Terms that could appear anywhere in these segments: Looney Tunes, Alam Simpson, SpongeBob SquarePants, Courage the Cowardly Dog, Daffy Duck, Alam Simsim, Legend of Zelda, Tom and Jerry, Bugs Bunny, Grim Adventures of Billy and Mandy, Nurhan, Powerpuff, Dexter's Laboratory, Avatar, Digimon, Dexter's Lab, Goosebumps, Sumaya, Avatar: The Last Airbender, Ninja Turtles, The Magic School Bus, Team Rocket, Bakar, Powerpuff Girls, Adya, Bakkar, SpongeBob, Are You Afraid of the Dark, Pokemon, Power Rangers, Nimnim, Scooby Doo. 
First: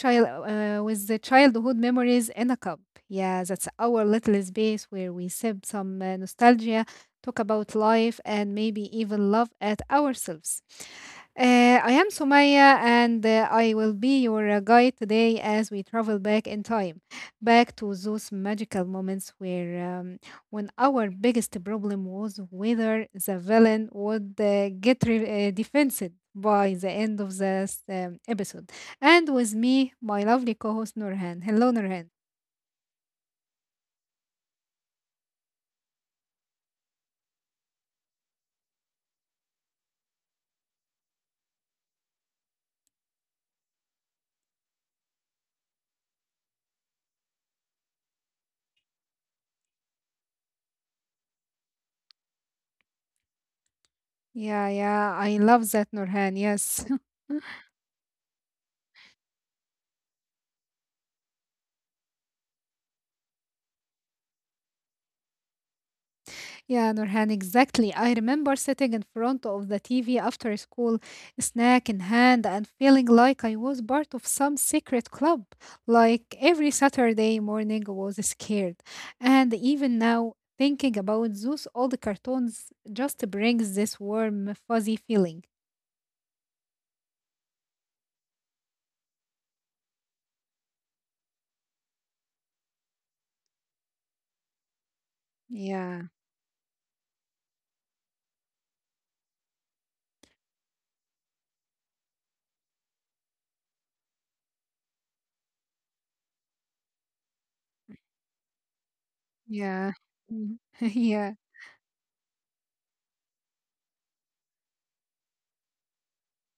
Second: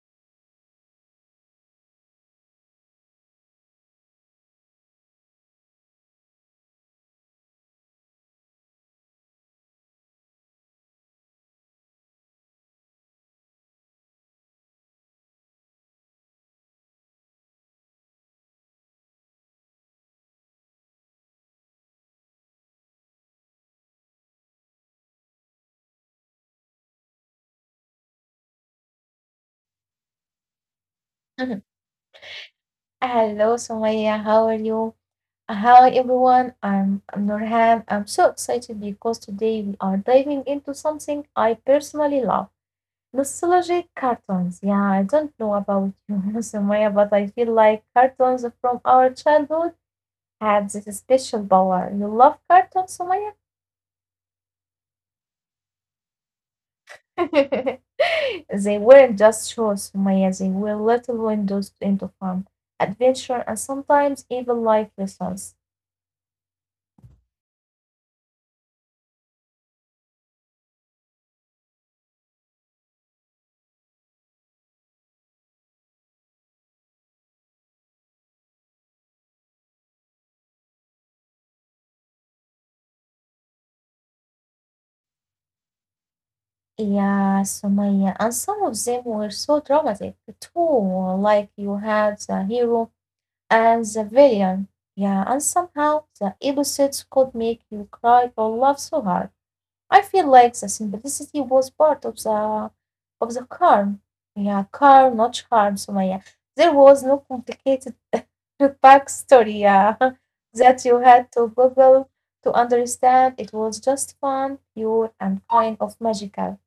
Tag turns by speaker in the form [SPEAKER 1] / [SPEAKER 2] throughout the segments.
[SPEAKER 1] with the Childhood Memories in a Cup. Yeah, that's our little space where we sip some nostalgia, talk about life, and maybe even laugh at ourselves. I am Sumaya, and I will be your guide today as we travel back in time, back to those magical moments where um, when our biggest problem was whether the villain would defensive by the end of this episode. And with me, my lovely co host Nurhan.
[SPEAKER 2] Mhm.
[SPEAKER 1] Hello, Nurhan.
[SPEAKER 2] Hello, Sumaya. How are you? Hi, everyone. I'm Nurhan. I'm so excited because today we are diving into something I personally love nostalgic cartoons. Yeah, I don't know about you, Sumaya, but I feel like cartoons from our childhood had this special power. You love cartoons, Sumaya?
[SPEAKER 1] Yeah, yeah, I love that, Nurhan. Yes.
[SPEAKER 2] They weren't just shows, Sumaya. They were little windows into fun, adventure, and sometimes even life lessons.
[SPEAKER 1] Yeah, Nurhan, exactly. I remember sitting in front of the TV after school, snack in hand, and feeling like I was part of some secret club. Like every Saturday morning was scared. And even now, thinking about those old cartoons just brings this warm, fuzzy feeling.
[SPEAKER 2] Yeah, Sumaya. And some of them were so dramatic too, like you had the hero and the villain. Yeah, and somehow
[SPEAKER 1] Yeah,
[SPEAKER 2] the episodes could make you cry or laugh so hard. I feel like the simplicity was part of the charm. Yeah, charm, not charm, Sumaya. There was no complicated backstory, yeah,
[SPEAKER 1] yeah. Mhm.
[SPEAKER 2] that you had
[SPEAKER 1] yeah.
[SPEAKER 2] to Google to understand. It was just fun, pure, and kind of magical.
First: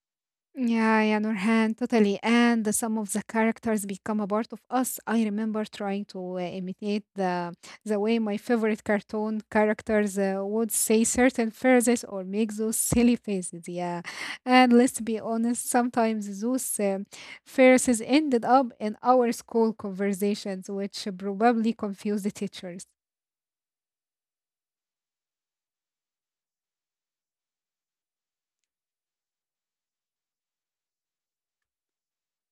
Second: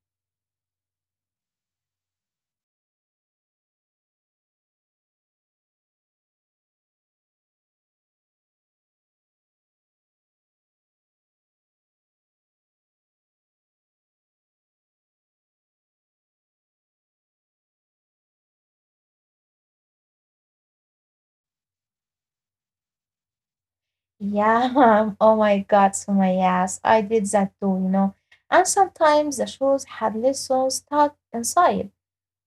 [SPEAKER 1] Yeah, yeah, Nurhan, totally. Some of the characters become a part of us. I remember trying to imitate the way my favorite cartoon characters would say certain phrases or make those silly faces. Yeah, and let's be honest, sometimes those phrases ended up in our school conversations, which probably confused the teachers.
[SPEAKER 2] Yeah, oh my God, so my yes, I did that too, you know. And sometimes the shows had lessons stuck inside,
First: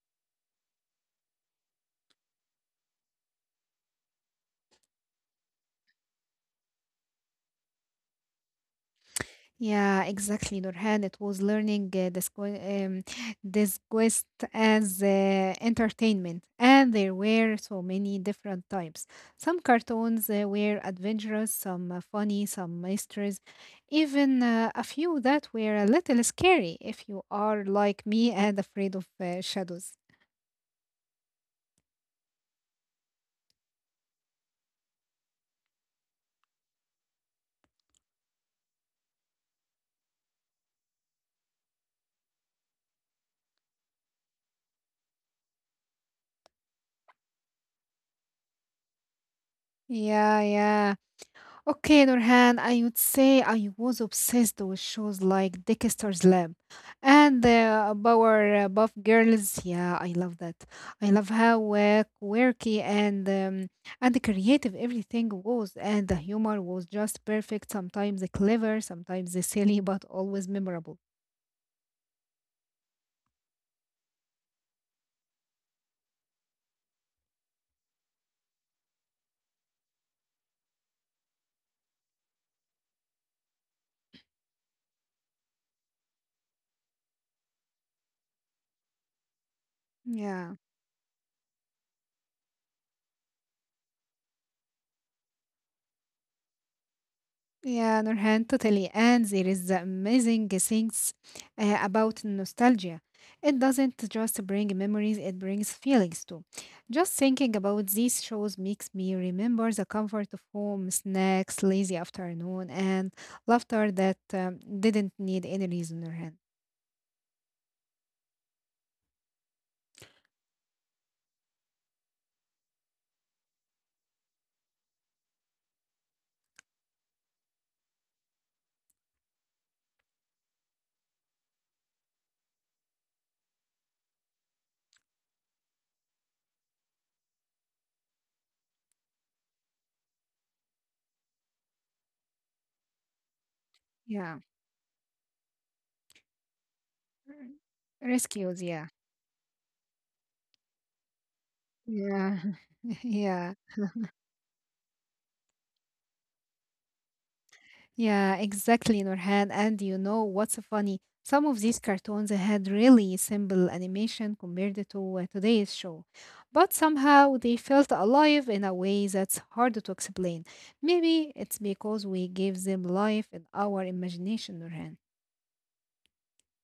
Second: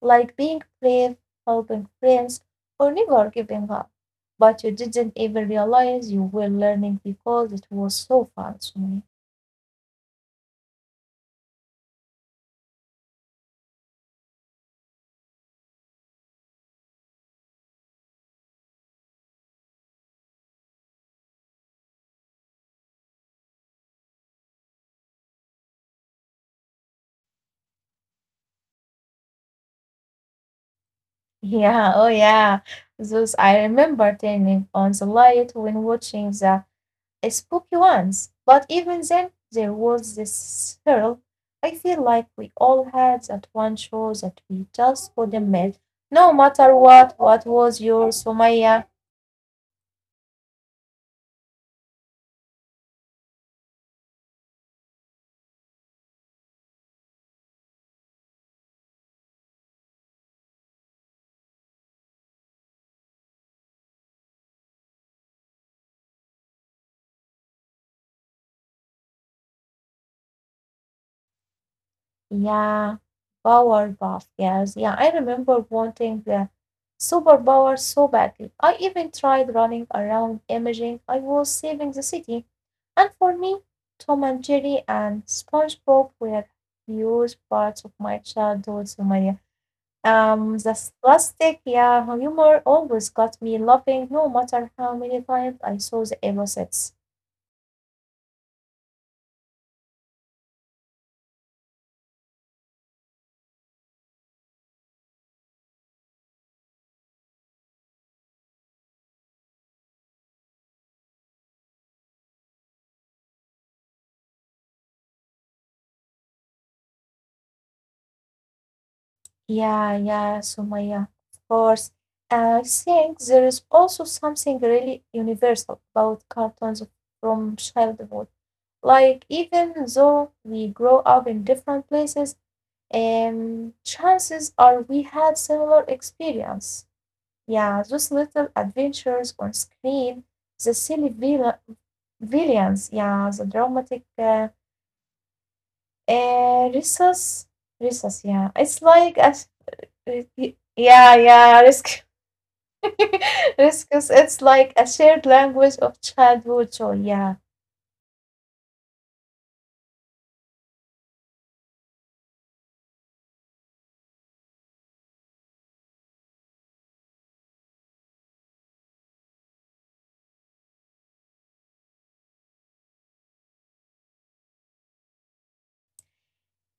[SPEAKER 2] like being brave, helping friends, or never giving up. But you didn't even realize you were learning because it was so fun, to me.
[SPEAKER 1] Yeah, exactly, Nurhan. It was learning um, this quest as entertainment, and there were so many different types. Some cartoons were adventurous, some funny, some mysteries, even a few that were a little scary if you are like me and afraid of shadows.
[SPEAKER 2] Yeah, oh yeah. Those I remember turning on the light when watching the a spooky ones, but even then there was this thrill. I feel like we all had that one show that we just couldn't miss, no matter what. What was yours, Sumaya?
[SPEAKER 1] Yeah, yeah. Okay, Nurhan, I would say I was obsessed with shows like Dexter's Lab and the Power Buff Girls. Yeah, I love that. I love how quirky and and creative everything was, and the humor was just perfect. Sometimes clever, sometimes silly, but always memorable.
[SPEAKER 2] Yeah, power buff, yes. Yeah, I remember wanting the superpower so badly. I even tried running around imaging I was saving the city. And for me, Tom and Jerry and SpongeBob were huge parts of my childhood, Sumaya.
[SPEAKER 1] Yeah.
[SPEAKER 2] The sarcastic, yeah, humor always got me laughing, no matter how many times I saw the emotions.
[SPEAKER 1] Yeah, Nurhan, totally. And there is the amazing things about nostalgia. It doesn't just bring memories, it brings feelings too. Just thinking about these shows makes me remember the comfort of home, snacks, lazy afternoon, and laughter that didn't need any reason, Nurhan.
[SPEAKER 2] Yeah, yeah, Sumaya, of course. I think there is also something really universal about cartoons from childhood. Like, even though we grow up in different places, and chances are we had similar experience. Yeah, those little adventures on screen, the villains, yeah, the dramatic
[SPEAKER 1] Yeah.
[SPEAKER 2] resource, resource, yeah.
[SPEAKER 1] Rescues,
[SPEAKER 2] It's
[SPEAKER 1] yeah.
[SPEAKER 2] like a, s- y- y- yeah, yeah, risk,
[SPEAKER 1] Yeah. yeah.
[SPEAKER 2] risk. It's like a shared language of childhood joy. Yeah,
[SPEAKER 1] Yeah, exactly, Nurhan. And you know what's funny? Some of these cartoons had really simple animation compared to today's show, but somehow they felt alive in a way that's hard to explain. Maybe it's because we gave them life in our imagination, Nurhan.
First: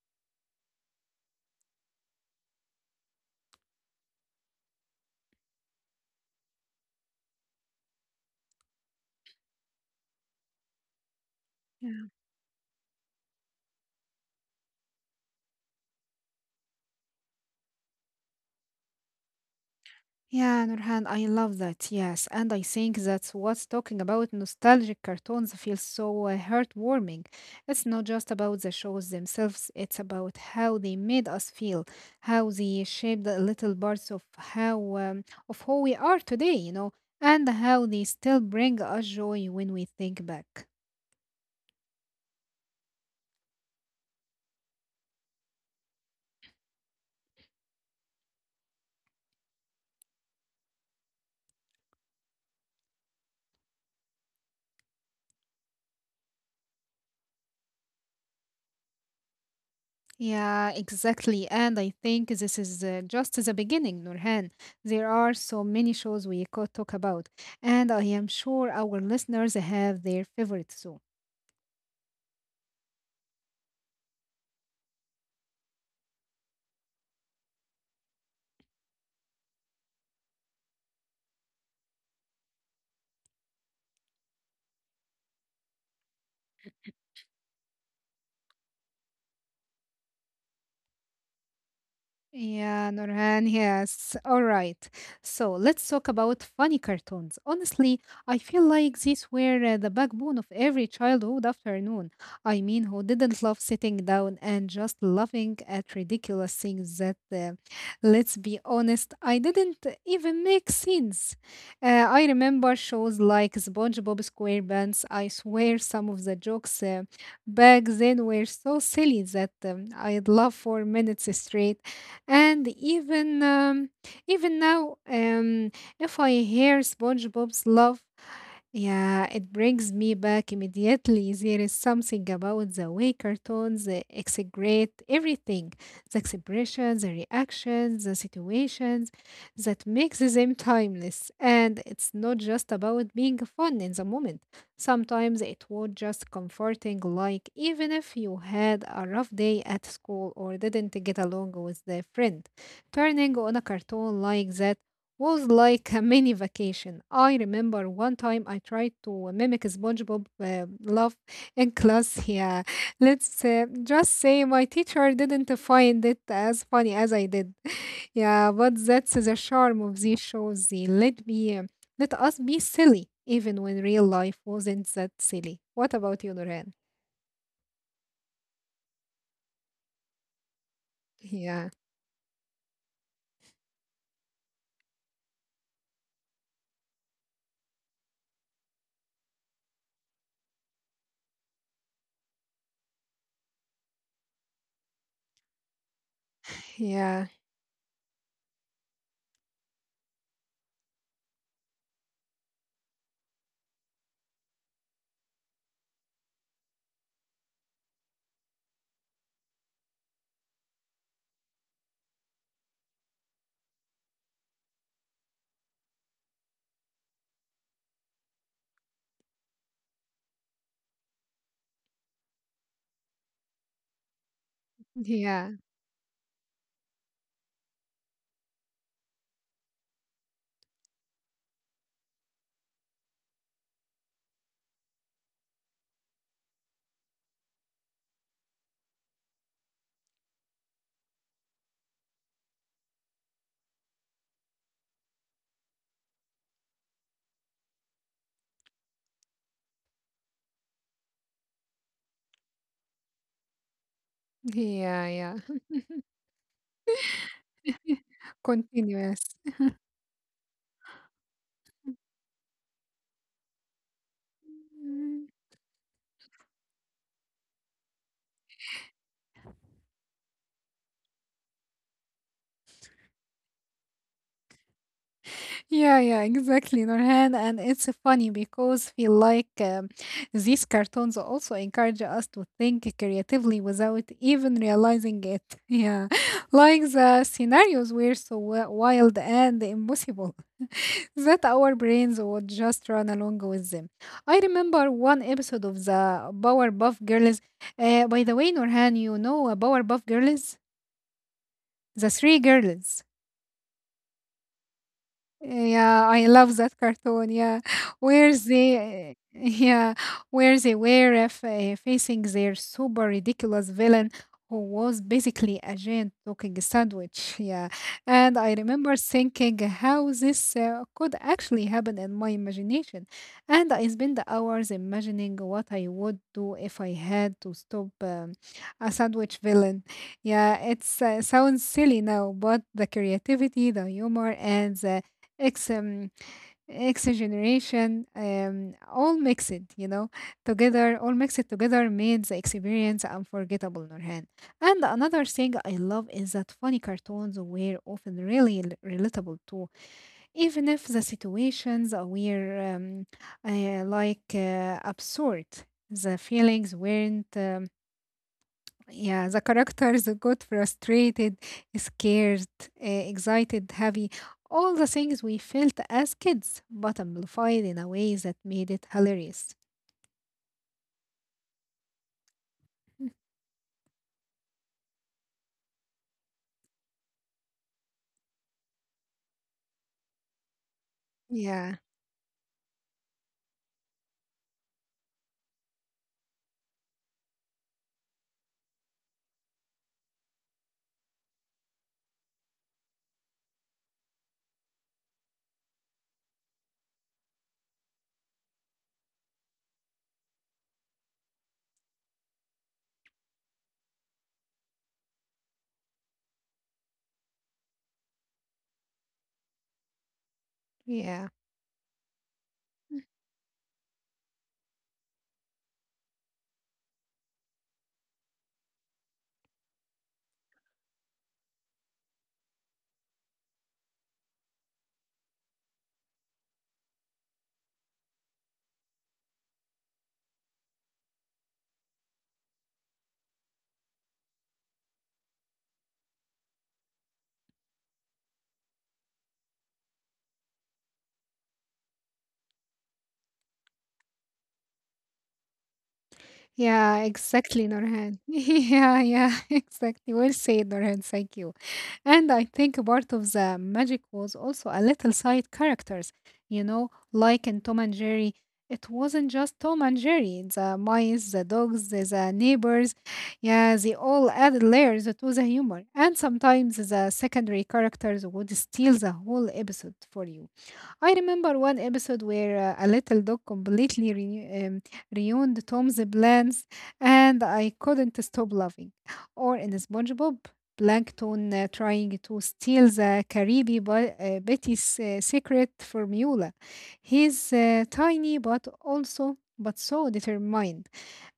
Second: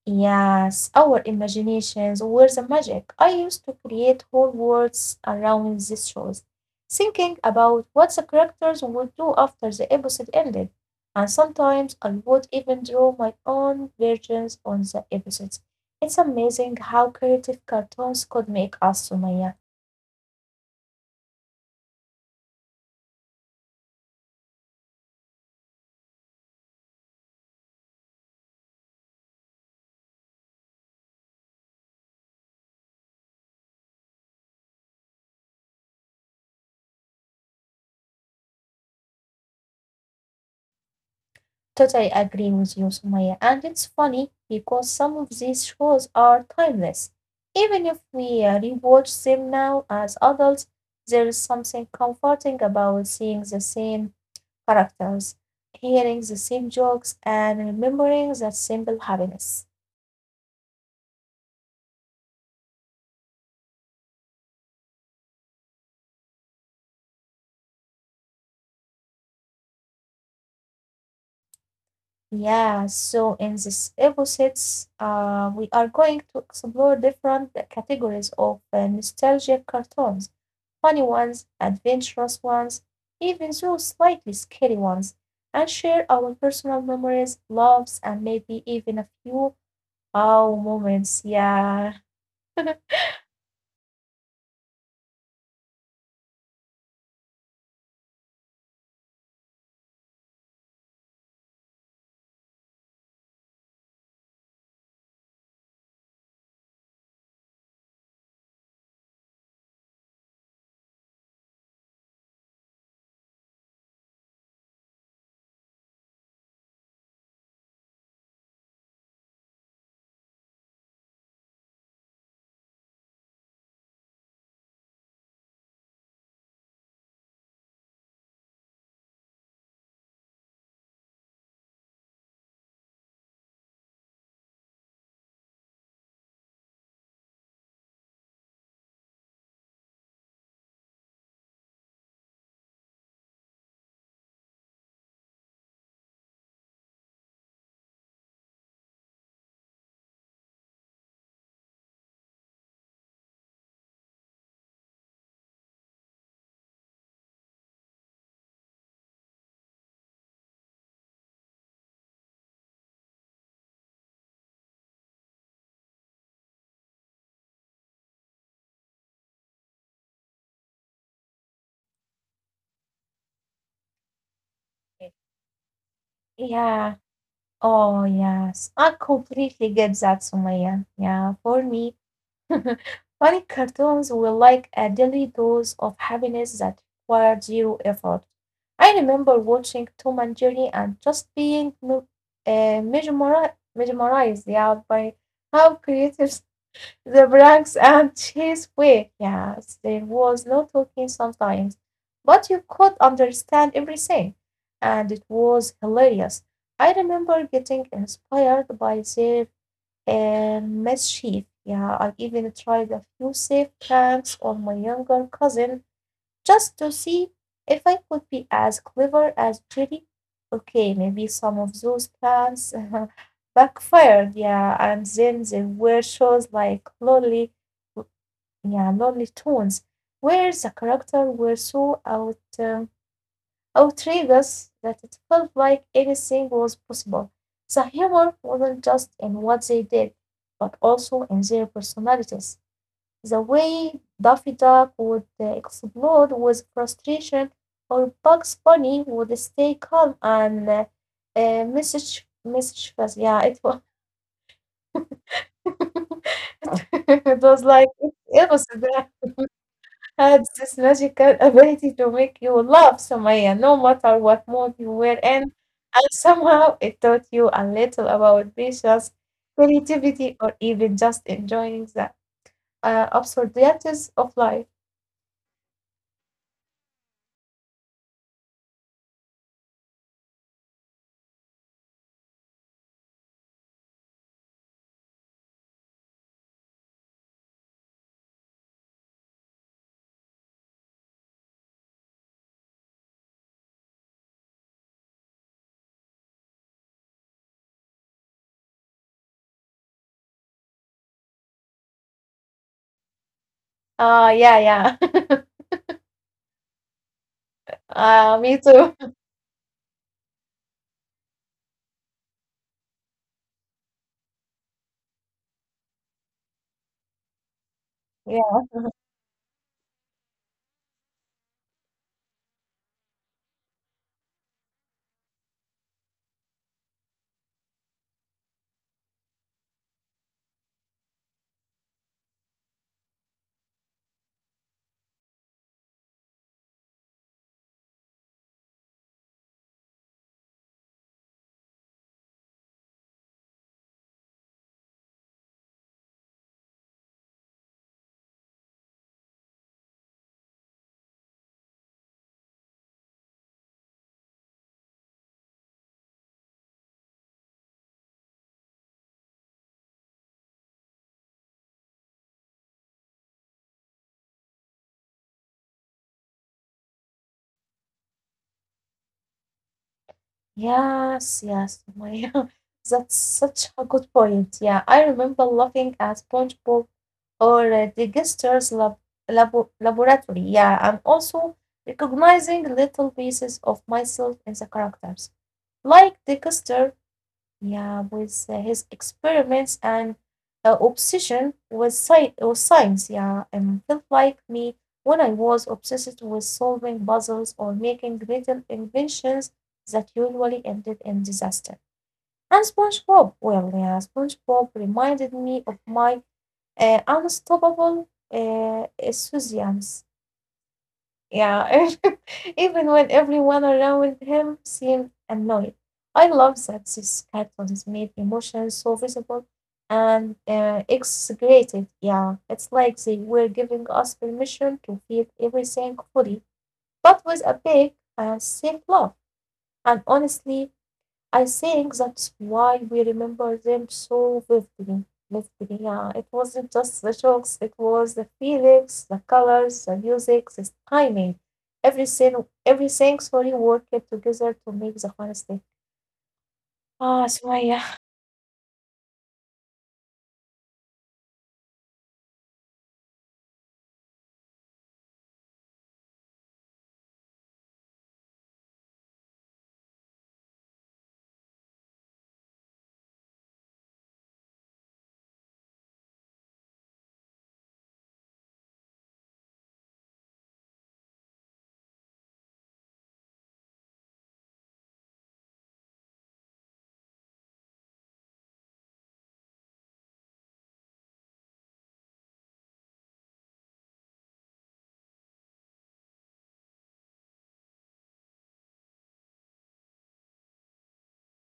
[SPEAKER 2] yes, our imaginations were the magic. I used to create whole worlds around these shows, thinking about what the characters would do after the episode ended. And sometimes I would even draw my own versions on the episodes. It's amazing how creative cartoons could make us, Sumaya.
[SPEAKER 1] Yeah, Nurhan, I love that. Yes, and I think that's what's talking about nostalgic cartoons feels so heartwarming. It's not just about the shows themselves, it's about how they made us feel, how they shaped the little parts of how of who we are today, you know, and how they still bring us joy when we think back.
[SPEAKER 2] Totally agree with you, Sumaya. And it's funny because some of these shows are timeless. Even if we rewatch them now as adults, there is something comforting about seeing the same characters, hearing the same jokes, and remembering that simple happiness.
[SPEAKER 1] Yeah, exactly. And I think this is just the beginning, Nurhan. There are so many shows we could talk about, and I am sure our listeners have their favorites too.
[SPEAKER 2] Yeah, so in this episodes, we are going to explore different categories of nostalgic cartoons. Funny ones, adventurous ones, even those slightly scary ones, and share our personal memories, loves, and maybe even a few "wow" moments. Yeah.
[SPEAKER 1] Yeah, Nurhan, yes. All right. So let's talk about funny cartoons. Honestly, I feel like these were the backbone of every childhood afternoon. I mean, who didn't love sitting down and just laughing at ridiculous things that, let's be honest, I didn't even make sense. I remember shows like SpongeBob SquarePants. I swear some of the jokes back then were so silly that I'd laugh for minutes straight and even now, if I hear SpongeBob's love yeah, it brings me back immediately. There is something about the way cartoons exaggerate everything, the expressions, the reactions, the situations, that makes them timeless. And it's not just about being fun in the moment. Sometimes it was just comforting, like even if you had a rough day at school or didn't get along with a friend, turning on a cartoon like that was like a mini vacation. I remember one time I tried to mimic SpongeBob laugh in class. Yeah, let's just say my teacher didn't find it as funny as I did. Yeah, but that's the charm of these shows. They let let us be silly, even when real life wasn't that silly. What about you, Noran?
[SPEAKER 2] Yeah. Oh, yes. I completely get that, Sumaya. Yeah. For
[SPEAKER 1] Yeah,
[SPEAKER 2] me, funny cartoons were like a daily dose of happiness that required zero effort. I remember watching Tom and Jerry and just mesmerized, yeah, by how creative the
[SPEAKER 1] yeah,
[SPEAKER 2] pranks and cheese were. Yes, there was no talking sometimes, but you could understand everything, and it was hilarious. I remember getting inspired by their and mischief. Yeah, I even tried a few safe pranks on my younger cousin just to see if I could be as clever as Jerry. Okay, maybe some of those plans backfired, yeah, and then there
[SPEAKER 1] yeah,
[SPEAKER 2] were shows like Lonely Tunes, where the characters were so out. Outraged us that it felt like anything was possible. The humor wasn't just in what they did, but also in their personalities. The way Daffy Duck would explode with frustration, or Bugs Bunny would stay calm and message fast. Yeah, it was
[SPEAKER 1] yeah, yeah.
[SPEAKER 2] it was like it was
[SPEAKER 1] Continuous.
[SPEAKER 2] had this magical ability to make you love Sumaya, no matter what mood you were in, and somehow it taught you a little about patience, creativity, or even just enjoying the absurdities of life.
[SPEAKER 1] Yeah, yeah, exactly, Norhan, and it's funny because feel like these cartoons also encourage us to think creatively without even realizing it. Yeah, like the scenarios were so wild and impossible that our brains would just run along with them. I remember one episode of the Powerpuff Girls. By the way, Norhan, you know Powerpuff Girls? The three girls.
[SPEAKER 2] Ah, yeah, yeah.
[SPEAKER 1] Yeah, I love that cartoon. Yeah, where
[SPEAKER 2] Me too.
[SPEAKER 1] they, yeah, where they were facing their super ridiculous villain, who was basically a giant talking sandwich. Yeah, and I remember thinking how this could actually happen in my imagination, and I spent hours imagining what I would do if I had to stop a sandwich villain. Yeah, it's sounds silly now, but the creativity, the humor, and the X um, X generation, all mixed, you know, together, all mixed together made the experience unforgettable, Nurhan. And another thing I love is that funny cartoons were often really relatable too, even if the situations were absurd. The feelings weren't yeah, the characters got frustrated, scared, excited, happy, all the things we felt as kids, but amplified in a way that made it hilarious.
[SPEAKER 2] Yes, yes. That's such a good point. Yeah, I remember looking at SpongeBob or Diggester's lab, laboratory. Yeah, and also
[SPEAKER 1] Yeah,
[SPEAKER 2] recognizing little pieces of myself in the characters. Like Digester, yeah, with his experiments and with science, yeah, and felt like me when I was obsessed with solving puzzles or making little inventions that usually ended in disaster. And SpongeBob, well, yeah, SpongeBob reminded me of my unstoppable enthusiasm.
[SPEAKER 1] yeah,
[SPEAKER 2] Yeah, even when everyone around him seemed annoyed. I love that this cartoons made emotions so visible and exaggerated. Yeah, it's like they were giving us permission to feel everything fully, but with a big, safe love. And honestly, I think that's why we remember them so Yeah, it wasn't just the jokes, it was the feelings, the colors, the music, the timing. Sorry, worked together to make the fun stick.
[SPEAKER 1] yeah,
[SPEAKER 2] Ah, Sumaya.
[SPEAKER 1] exactly,
[SPEAKER 2] Yeah,
[SPEAKER 1] Norhan. yeah, yeah, exactly. Well said, Norhan. Thank you. And I think part of the magic was also a little side characters, you know, like in Tom and Jerry. It wasn't just Tom and Jerry, the mice, the dogs, the neighbors. Yeah, they all added layers to the humor. And sometimes the secondary characters would steal the whole episode for you. I remember one episode where a little dog completely ruined Tom's plans, and I couldn't stop laughing. Or in SpongeBob, Plankton trying to steal the Caribe by, Betty's secret formula. He's tiny, but also but so determined.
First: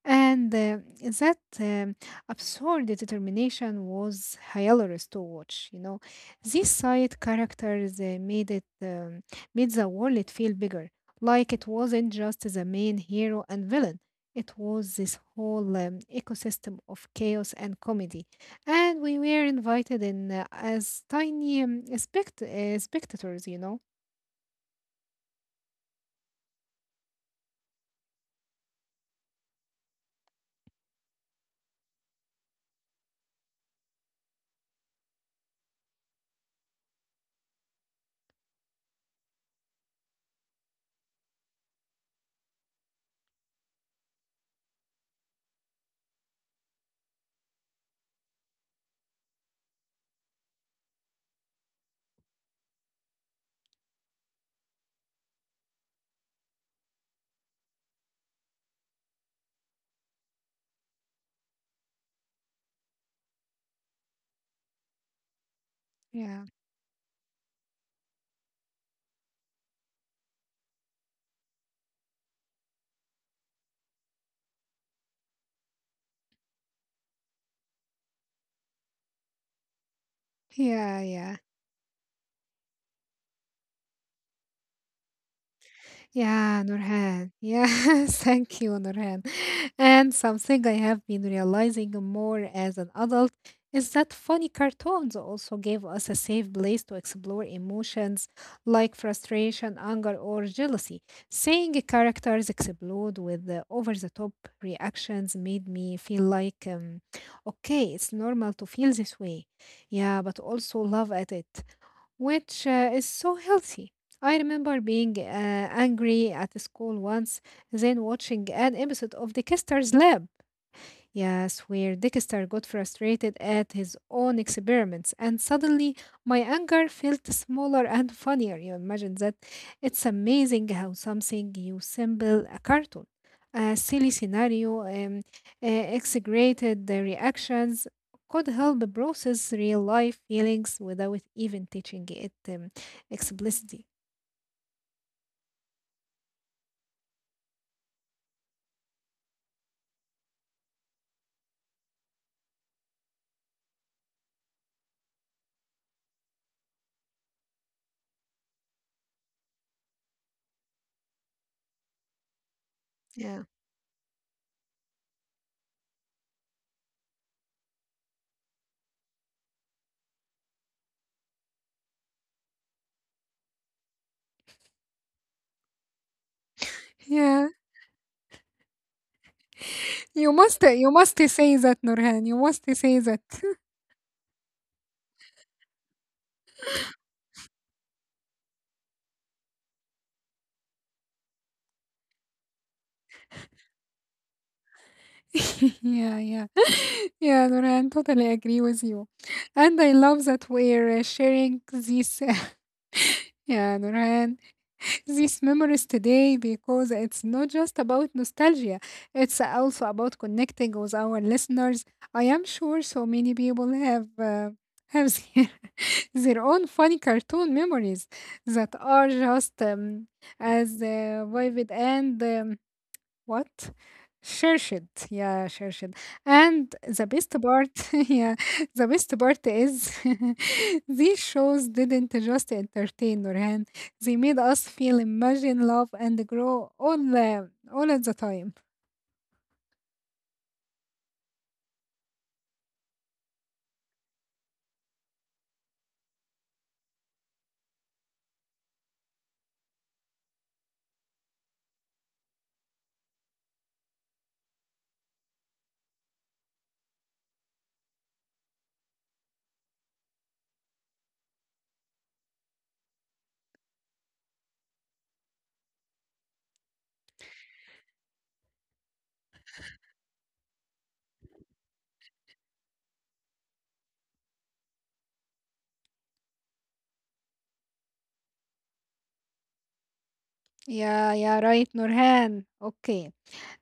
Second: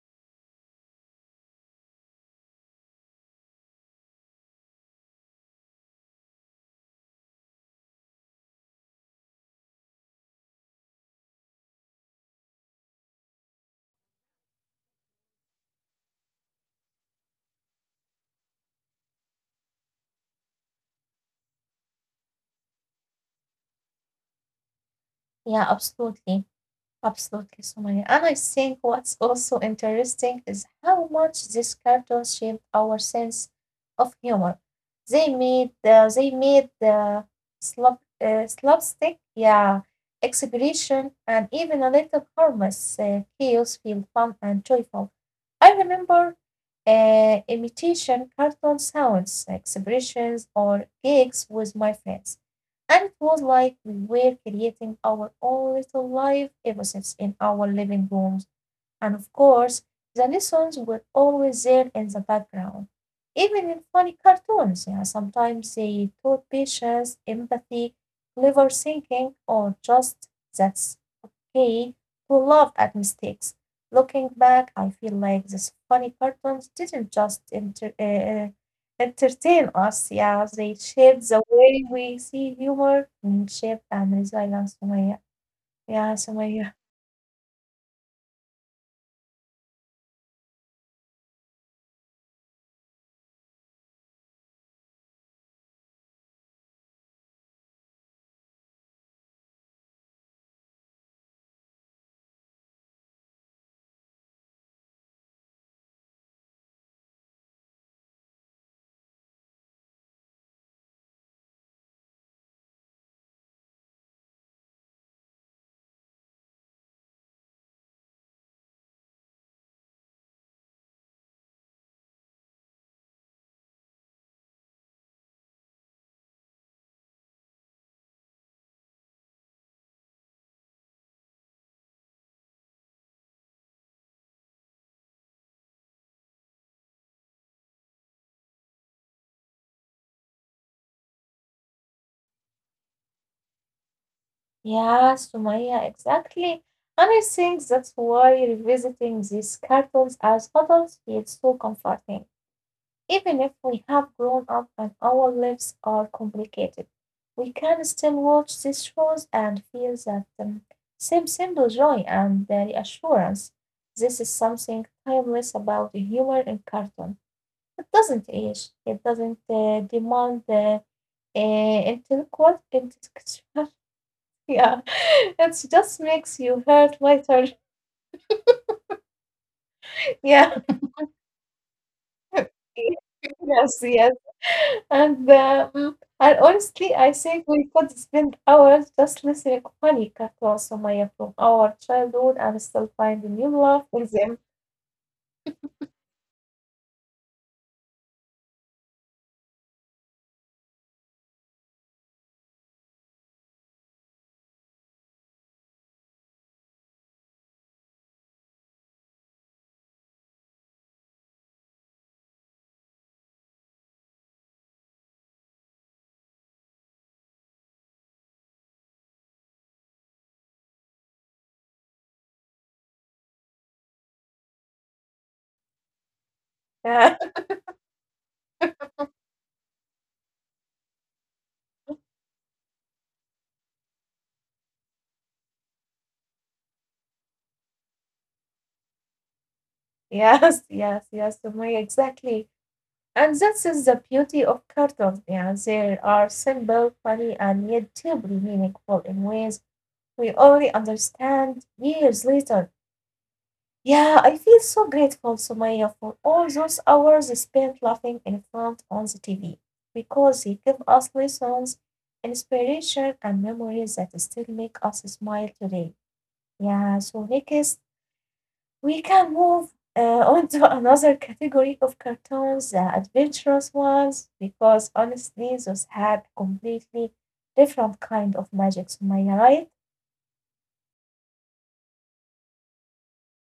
[SPEAKER 1] And that absurd determination was hilarious to watch. You know, these side characters made the world feel bigger, like it wasn't just the main hero and villain. It was this whole ecosystem of chaos and comedy, and we were invited in as tiny spectators. You know.
[SPEAKER 2] yeah, absolutely. Absolutely, Sumaya. And I think what's also interesting is how much these cartoons shaped our sense of humor. They made the slapstick, yeah, exaggeration, and even a little harmless chaos feel fun and joyful. I remember imitation cartoon sounds, expressions, or gigs with my friends. And it was like we were creating our own little life episodes in our living rooms. And of course, the lessons were always there in the background. Even in funny cartoons, yeah, sometimes they
[SPEAKER 1] Yeah,
[SPEAKER 2] taught patience, empathy, clever thinking, or just that's he, who laughed at mistakes. Looking back, I feel like these funny cartoons didn't just entertain us, yeah, they
[SPEAKER 1] yeah,
[SPEAKER 2] shaped
[SPEAKER 1] yeah.
[SPEAKER 2] the way we see humor, friendship, and resilience, Sumaya. Yeah,
[SPEAKER 1] Yeah,
[SPEAKER 2] Sumaya.
[SPEAKER 1] Nurhan. Yeah, thank you, Nurhan. And something I have been realizing more as an adult is that funny cartoons also gave us a safe place to explore emotions like frustration, anger, or jealousy. Seeing characters explode with the over-the-top reactions made me feel like, okay, it's normal to feel this way. Yeah, but also love at it which is so healthy. I remember being angry at school once, then watching an episode of the Kester's Lab. Yes, where Dexter got frustrated at his own experiments, and suddenly my anger felt smaller and funnier. You imagine that? It's amazing how something you simple a cartoon, a silly scenario, exaggerated the reactions could help process real life feelings without even teaching it explicitly.
[SPEAKER 2] Yeah, Sumaya, exactly. And I think that's why revisiting these cartoons as adults feels so comforting. Even if we have grown up and our lives are complicated, we can still watch these shows and feel that same simple joy and
[SPEAKER 1] Yeah.
[SPEAKER 2] reassurance. This is something timeless about humor in cartoon. It doesn't age, it doesn't demand the intellectual intellectual. Yeah, it just makes you hurt later.
[SPEAKER 1] Yeah,
[SPEAKER 2] Yeah.
[SPEAKER 1] you must say that, Nurhan. You must say that.
[SPEAKER 2] Yes, yes. And honestly, I think we could spend hours just listening to funny cartoons, Sumaya, from our childhood and still find new love in them.
[SPEAKER 1] yeah, yeah, yeah, Noran, totally agree with you. And I love that we're sharing this, yeah, Noran, these memories today because it's not just about nostalgia, it's also about connecting with our listeners. I am sure so many people have. Have their, their own funny cartoon memories that are just as vivid and what? Cherched. Yeah, cherched. And the
[SPEAKER 2] Yeah.
[SPEAKER 1] best part, yeah, the best part is these shows didn't just entertain Nurhan. They made us feel, imagine, love, and grow all at the time.
[SPEAKER 2] Yes, yes, yes, Sumaya, exactly. And that is the beauty of cartoons. Yeah, they are simple, funny, and yet deeply meaningful in ways we only understand years later. Yeah, I feel so grateful, Sumaya, for all those hours spent laughing in front on the TV because they give us lessons, inspiration, and memories that still make us smile today. Yeah, so next we can move uh, on to another category of cartoons, the adventurous ones, because honestly, those had completely different kind of magic, Sumaya, right?
[SPEAKER 1] Yeah, yeah, right, Nurhan. Okay,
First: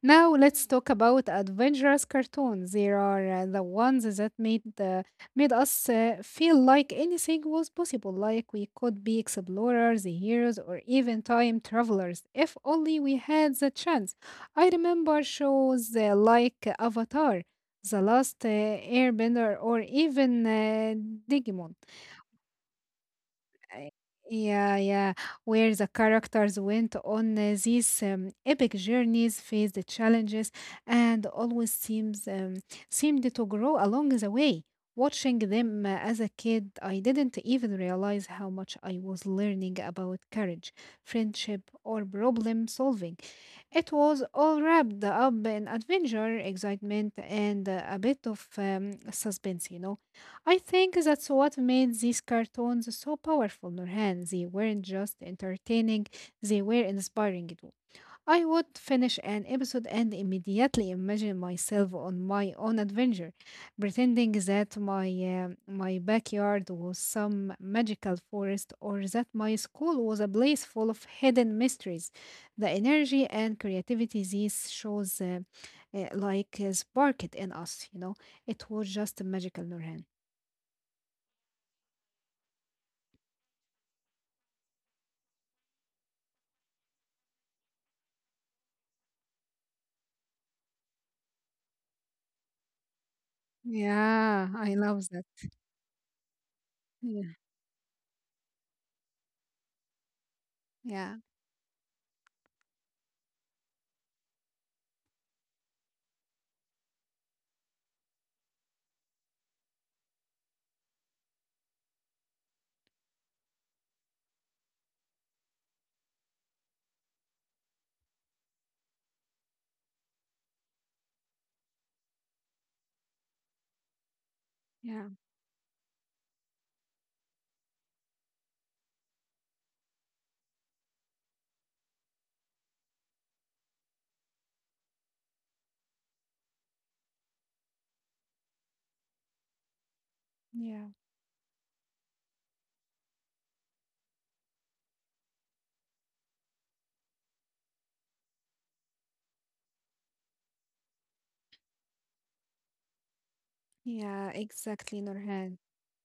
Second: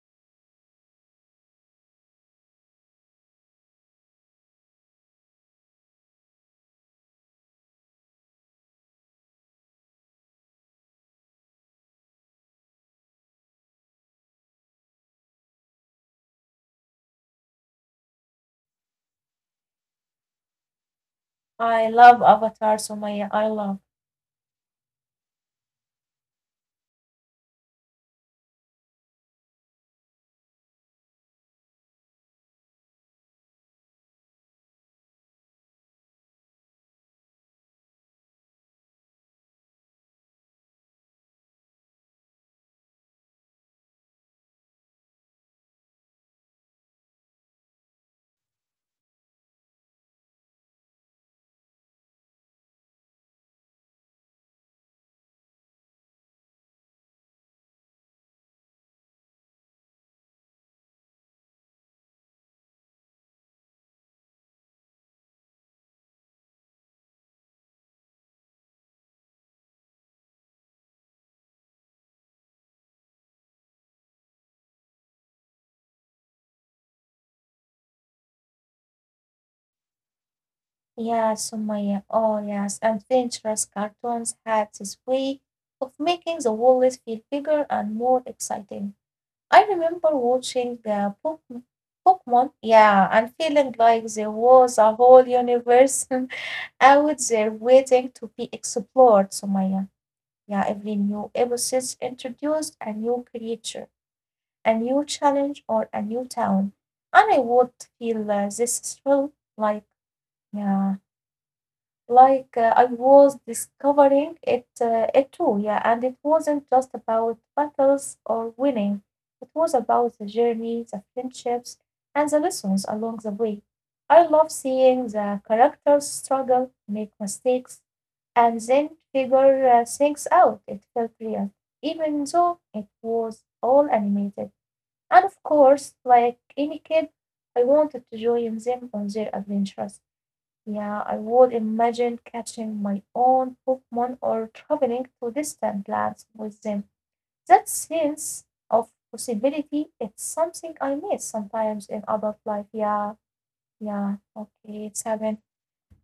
[SPEAKER 1] now let's talk about adventurous cartoons. There are the ones that made us feel like anything was possible, like we could be explorers, heroes, or even time travelers if only we had the chance. I remember shows like Avatar, The Last Airbender, or even Digimon.
[SPEAKER 2] I love Avatar, Sumaya. I love.
[SPEAKER 1] I- Yeah, yeah, where the characters went on these epic journeys, faced the challenges, and always seems seemed to grow along the way. Watching them as a kid, I didn't even realize how much I was learning about courage, friendship, or problem solving. It was all wrapped up in adventure, excitement, and a bit of suspense, you know. I think that's what made these cartoons so powerful, Nurhan. They weren't just entertaining, they were inspiring. I would finish an episode and immediately imagine myself on my own adventure, pretending that my backyard was some magical forest or that my school was a place full of hidden mysteries. The energy and creativity these shows sparked in us. It was just magical, Nurhan.
[SPEAKER 2] Yeah, Sumaya. Oh, yes. Adventurous cartoons had this way of making the world feel bigger and more exciting. I remember watching Pokemon, yeah, and feeling like there
[SPEAKER 1] Yeah, I
[SPEAKER 2] was a
[SPEAKER 1] love
[SPEAKER 2] whole
[SPEAKER 1] that.
[SPEAKER 2] universe out
[SPEAKER 1] Yeah,
[SPEAKER 2] there waiting to be explored, Sumaya. Yeah, every
[SPEAKER 1] yeah,
[SPEAKER 2] new episode introduced a new creature, a new challenge, or a new town. And I would feel this thrill, like, yeah. Like I was discovering it, it too, yeah. And it wasn't just about battles or winning. It was about the journey, the friendships, and the lessons along the way. I love seeing
[SPEAKER 1] yeah,
[SPEAKER 2] the characters struggle, make mistakes, and then figure things out. It felt real, even though it was all animated. And of course, like any kid, I wanted to join them on their adventures.
[SPEAKER 1] yeah,
[SPEAKER 2] Yeah, I would imagine catching my own Pokemon or traveling to distant lands with them. That sense of possibility, it's something I miss sometimes in adult life. Yeah, yeah,
[SPEAKER 1] yeah,
[SPEAKER 2] okay,
[SPEAKER 1] exactly,
[SPEAKER 2] it's happened.
[SPEAKER 1] Nurhan.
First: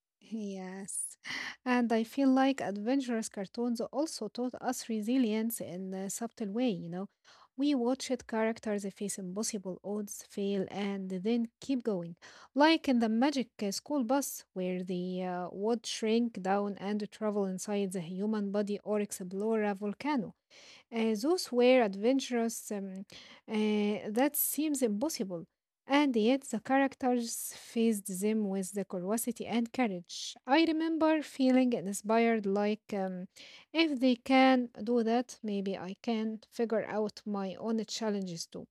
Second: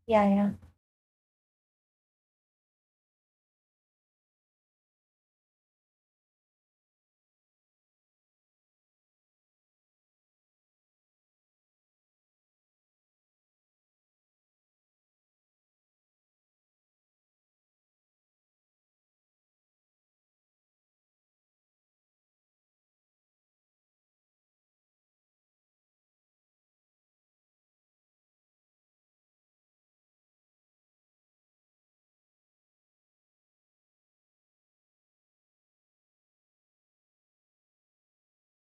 [SPEAKER 2] Yeah, yeah.
[SPEAKER 1] Yes, and I feel like adventurous cartoons also taught us resilience in a subtle way, you know. We watched characters face impossible odds, fail, and then keep going. Like in the magic school bus, where they would shrink down and travel inside the human body or explore a volcano. Those were adventurous. That seems impossible. And yet the characters faced them with the curiosity and courage. I remember feeling inspired, like, if they can do that, maybe I can figure out my own challenges too.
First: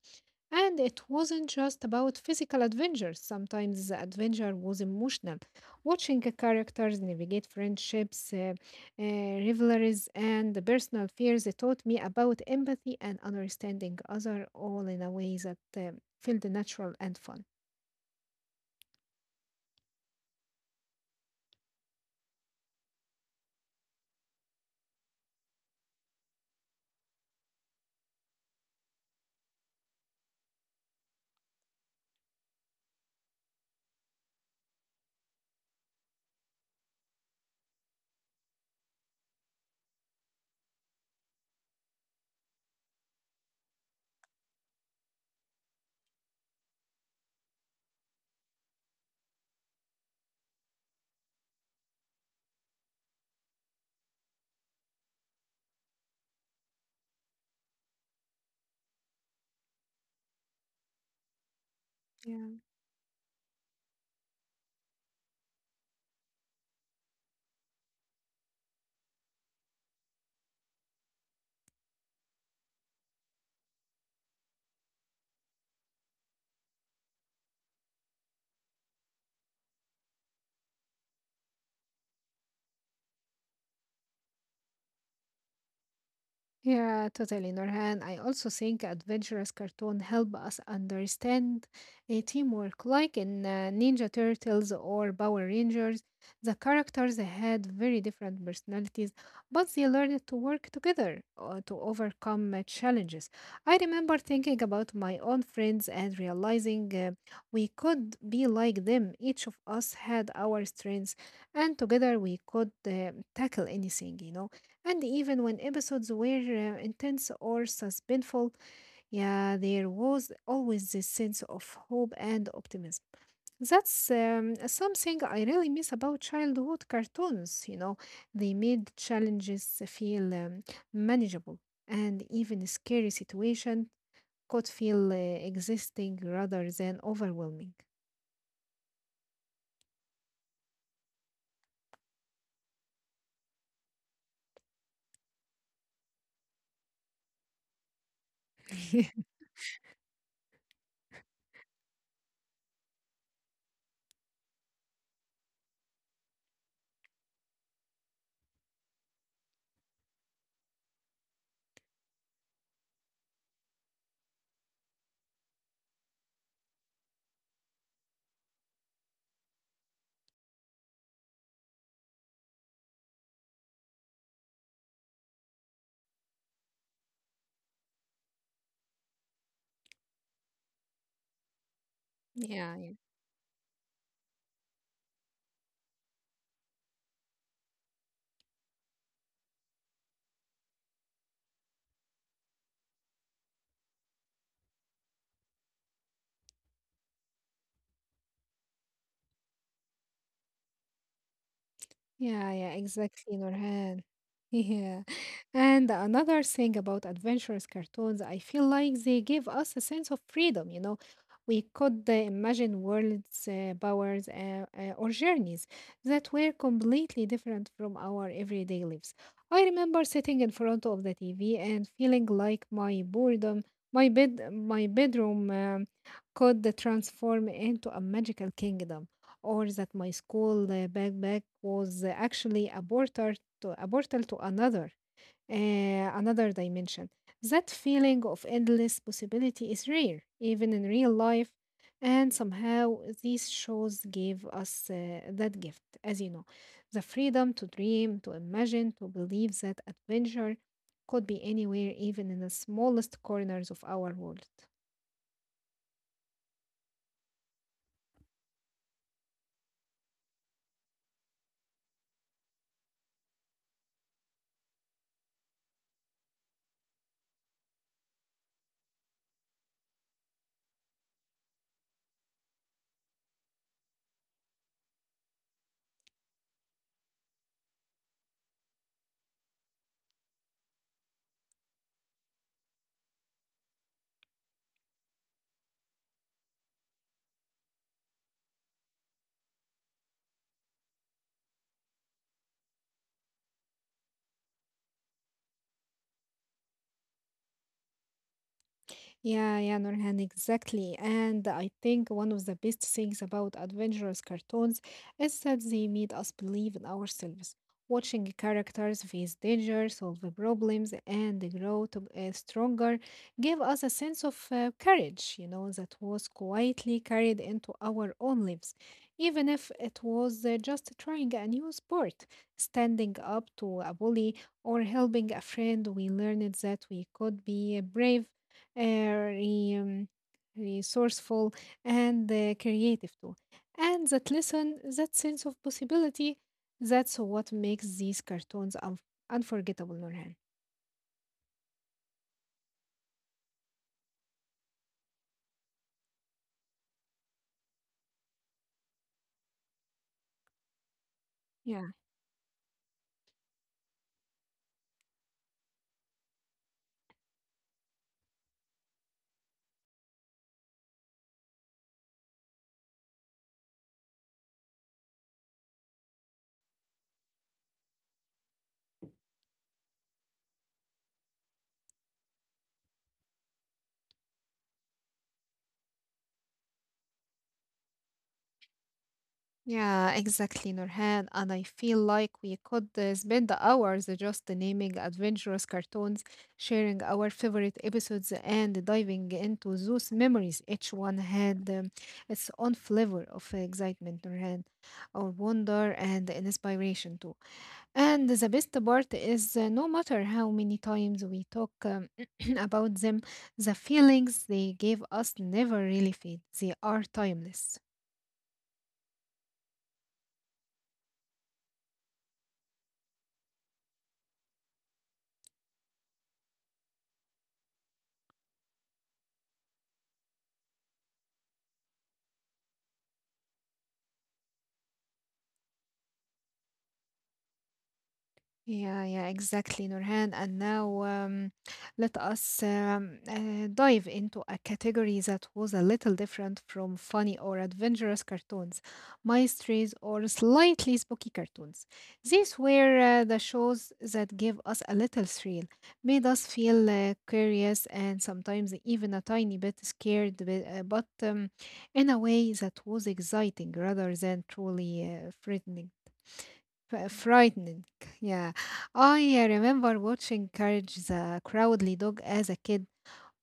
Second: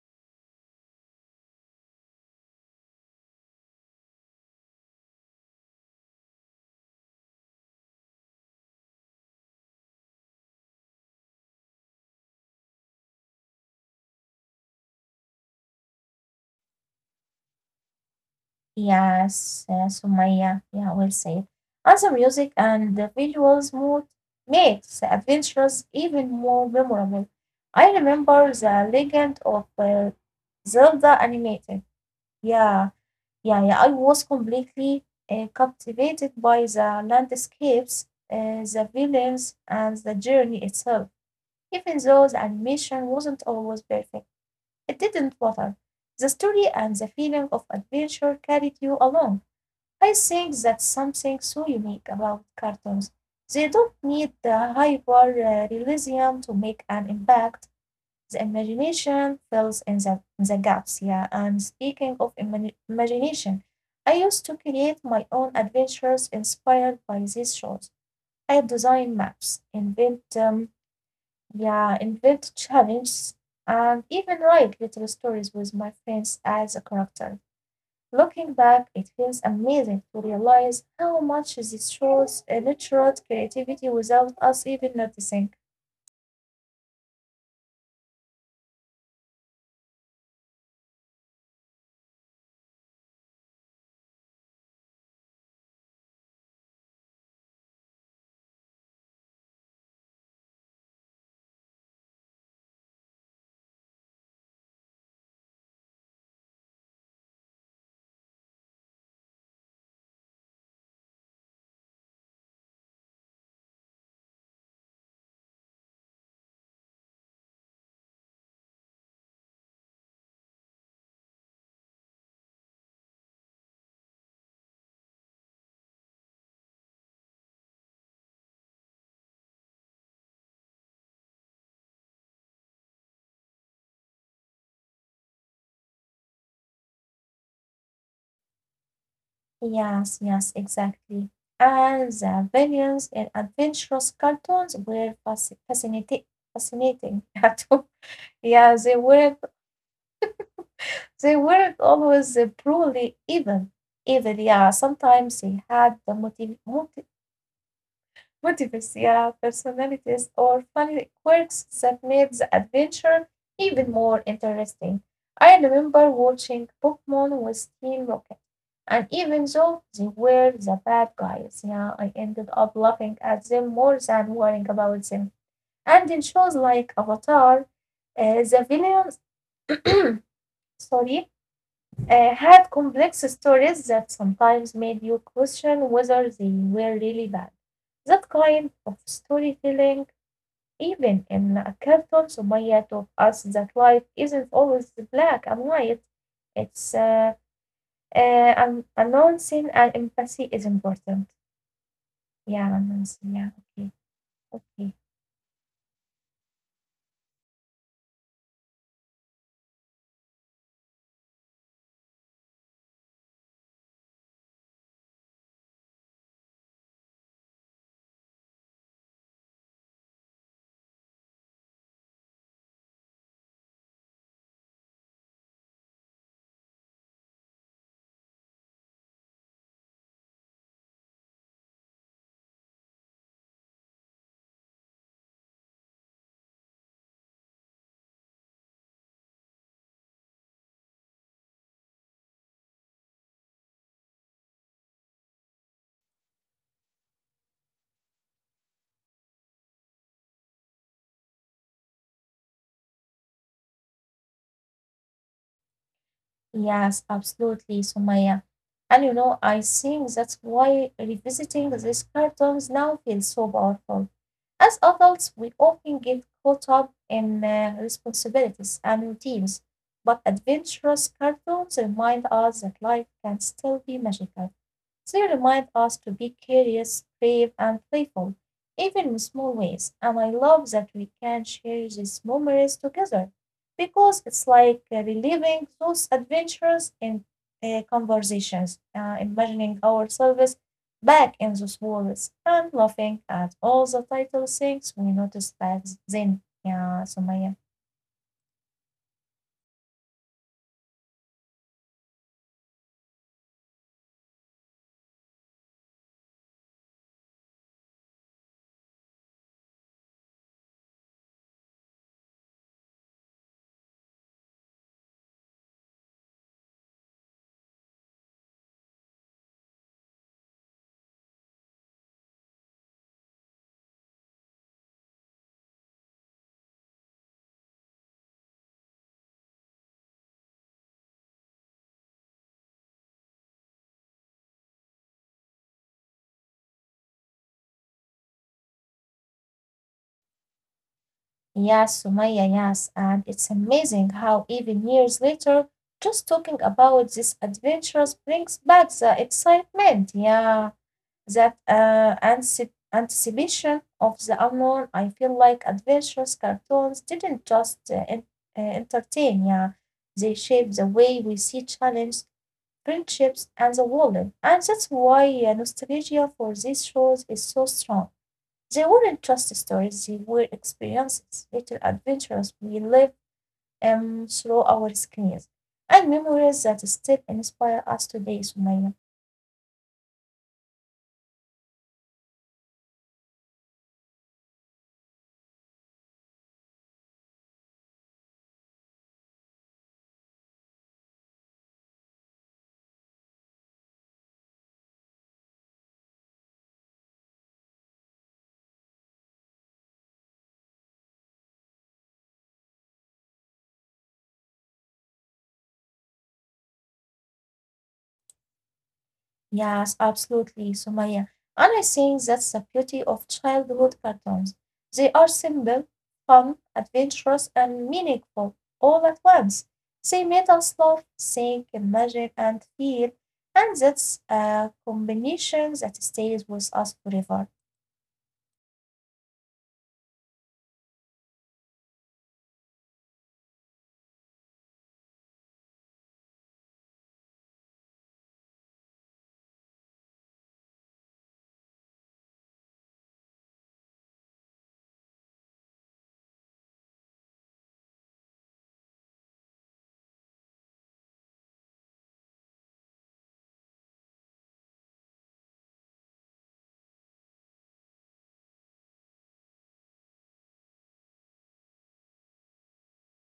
[SPEAKER 1] And it wasn't just about physical adventures. Sometimes the adventure was emotional. Watching the characters navigate friendships, uh, rivalries, and the personal fears it taught me about empathy and understanding other all in a way that felt natural and fun.
[SPEAKER 2] Yes, Sumaya, yeah, we'll say it. And the music and the visuals mood makes the adventures even more memorable. I remember the Legend of Zelda animated. Yeah. Yeah, yeah, I was completely captivated by the landscapes, the villains, and the journey itself. Even though the animation wasn't always perfect, it didn't matter. The story and the feeling of adventure carried you along. I think that's something so unique about cartoons. They don't need the hyper realism to make an impact. The imagination fills in the gaps. Yeah, and speaking of
[SPEAKER 1] Yeah.
[SPEAKER 2] imagination, I used to create my own adventures inspired by these shows. I design maps, invent challenges, and even write little stories with my friends as a character. Looking back, it feels amazing to realize how much these shows nurtured creativity without us even noticing.
[SPEAKER 1] Yeah, totally, Nurhan. I also think adventurous cartoon help us understand a teamwork, like in Ninja Turtles or Power Rangers. The characters had very different personalities, but they learned to work together to overcome challenges. I remember thinking about my own friends and realizing we could be like them. Each of us had our strengths, and together we could tackle anything, you know. And even when episodes were intense or suspenseful, yeah, there was always this sense of hope and optimism. That's something I really miss about childhood cartoons. You know, they made challenges feel manageable, and even scary situation could feel existing rather than overwhelming.
[SPEAKER 2] Yes, yes, exactly. And the villains in adventurous cartoons were fascinating. Yeah, too. Yeah, they weren't always purely evil. Evil, yeah. Sometimes they had motives, yeah, personalities, or funny quirks that made the adventure even more interesting. I remember watching Pokemon with Team Rocket, and even though they were the bad guys, yeah, I ended up laughing at them more than worrying about them. And in shows like Avatar, the villains, sorry,
[SPEAKER 1] yeah,
[SPEAKER 2] had complex stories that sometimes made you question whether they were really bad. That kind of storytelling, even in a cartoon, Sumaya taught us that life isn't always black and white. It's An announcing and empathy is important.
[SPEAKER 1] Yeah,
[SPEAKER 2] Yeah,
[SPEAKER 1] exactly,
[SPEAKER 2] announcing. Yeah,
[SPEAKER 1] Nurhan.
[SPEAKER 2] okay,
[SPEAKER 1] Yeah.
[SPEAKER 2] okay.
[SPEAKER 1] And another thing about adventurous cartoons, I feel like they give us a sense of freedom, you know. We could imagine worlds, powers, or journeys that were completely different from our everyday lives. I remember sitting in front of the TV and feeling like my my bedroom could transform into a magical kingdom or that my school backpack was actually a portal a portal to another uh, another dimension. That feeling of endless possibility is rare, even in real life, and somehow these shows gave us that gift, as you know, the freedom to dream, to imagine, to believe that adventure could be anywhere, even in the smallest corners of our world.
[SPEAKER 2] Yes, absolutely, Sumaya. And you know, I think that's why revisiting these cartoons now feels so powerful. As adults, we often get caught up in responsibilities and routines, but adventurous cartoons remind us that life can still be magical. They remind us to be curious, brave, and playful, even in small ways, and I love that we can share these memories together because it's like reliving those adventures in conversations, imagining ourselves back in those worlds and laughing at all the little things we noticed back then. Yeah, Sumaya.
[SPEAKER 1] Yeah, Nurhan, exactly. And I think one of the best things about adventurous cartoons is that they made us believe in ourselves. Watching characters face danger, solve the problems, and grow to be stronger gave us a sense of courage, you know, that was quietly carried into our own lives. Even if it was just trying a new sport, standing up to a bully, or helping a friend, we learned that we could be brave uh, re- um, resourceful, and creative too. And that lesson, that sense of possibility, that's what makes these cartoons unforgettable, Nurhan.
[SPEAKER 2] Yes, Sumaya, yes. And it's amazing how even years later, just talking about these adventures brings back the excitement, yeah, that
[SPEAKER 1] Yeah.
[SPEAKER 2] anticipation of the unknown. I feel like adventures cartoons didn't just entertain, yeah. They shape the way we see challenge, friendships, and the world. And that's why nostalgia for these shows is so strong. They weren't just stories, they were experiences, little adventures we live, through our screens, and memories that still inspire us today, Sumaya.
[SPEAKER 1] Yeah, exactly, Nurhan. And I feel like we could spend the hours just naming adventurous cartoons, sharing our favorite episodes, and diving into those memories. Each one had its own flavor of excitement, Nurhan, or wonder and inspiration too. And the best part is, no matter how many times we talk about them, the feelings they gave us never really fade. They are timeless.
[SPEAKER 2] Yes, absolutely, Sumaya. And I think that's the beauty of childhood cartoons. They are simple, fun, adventurous, and meaningful all at once. They made us laugh, think, imagine, and feel, and that's a combination that stays with us forever.
[SPEAKER 1] Yeah, exactly, Nurhan. And now let us dive into a category that was a little different from funny or adventurous cartoons, mysteries, or slightly spooky cartoons. These were the shows that gave us a little thrill, made us feel curious, and sometimes even a tiny bit scared, but in a way that was exciting rather than truly frightening. Frightening. Yeah. I remember watching Courage the Cowardly Dog as a kid.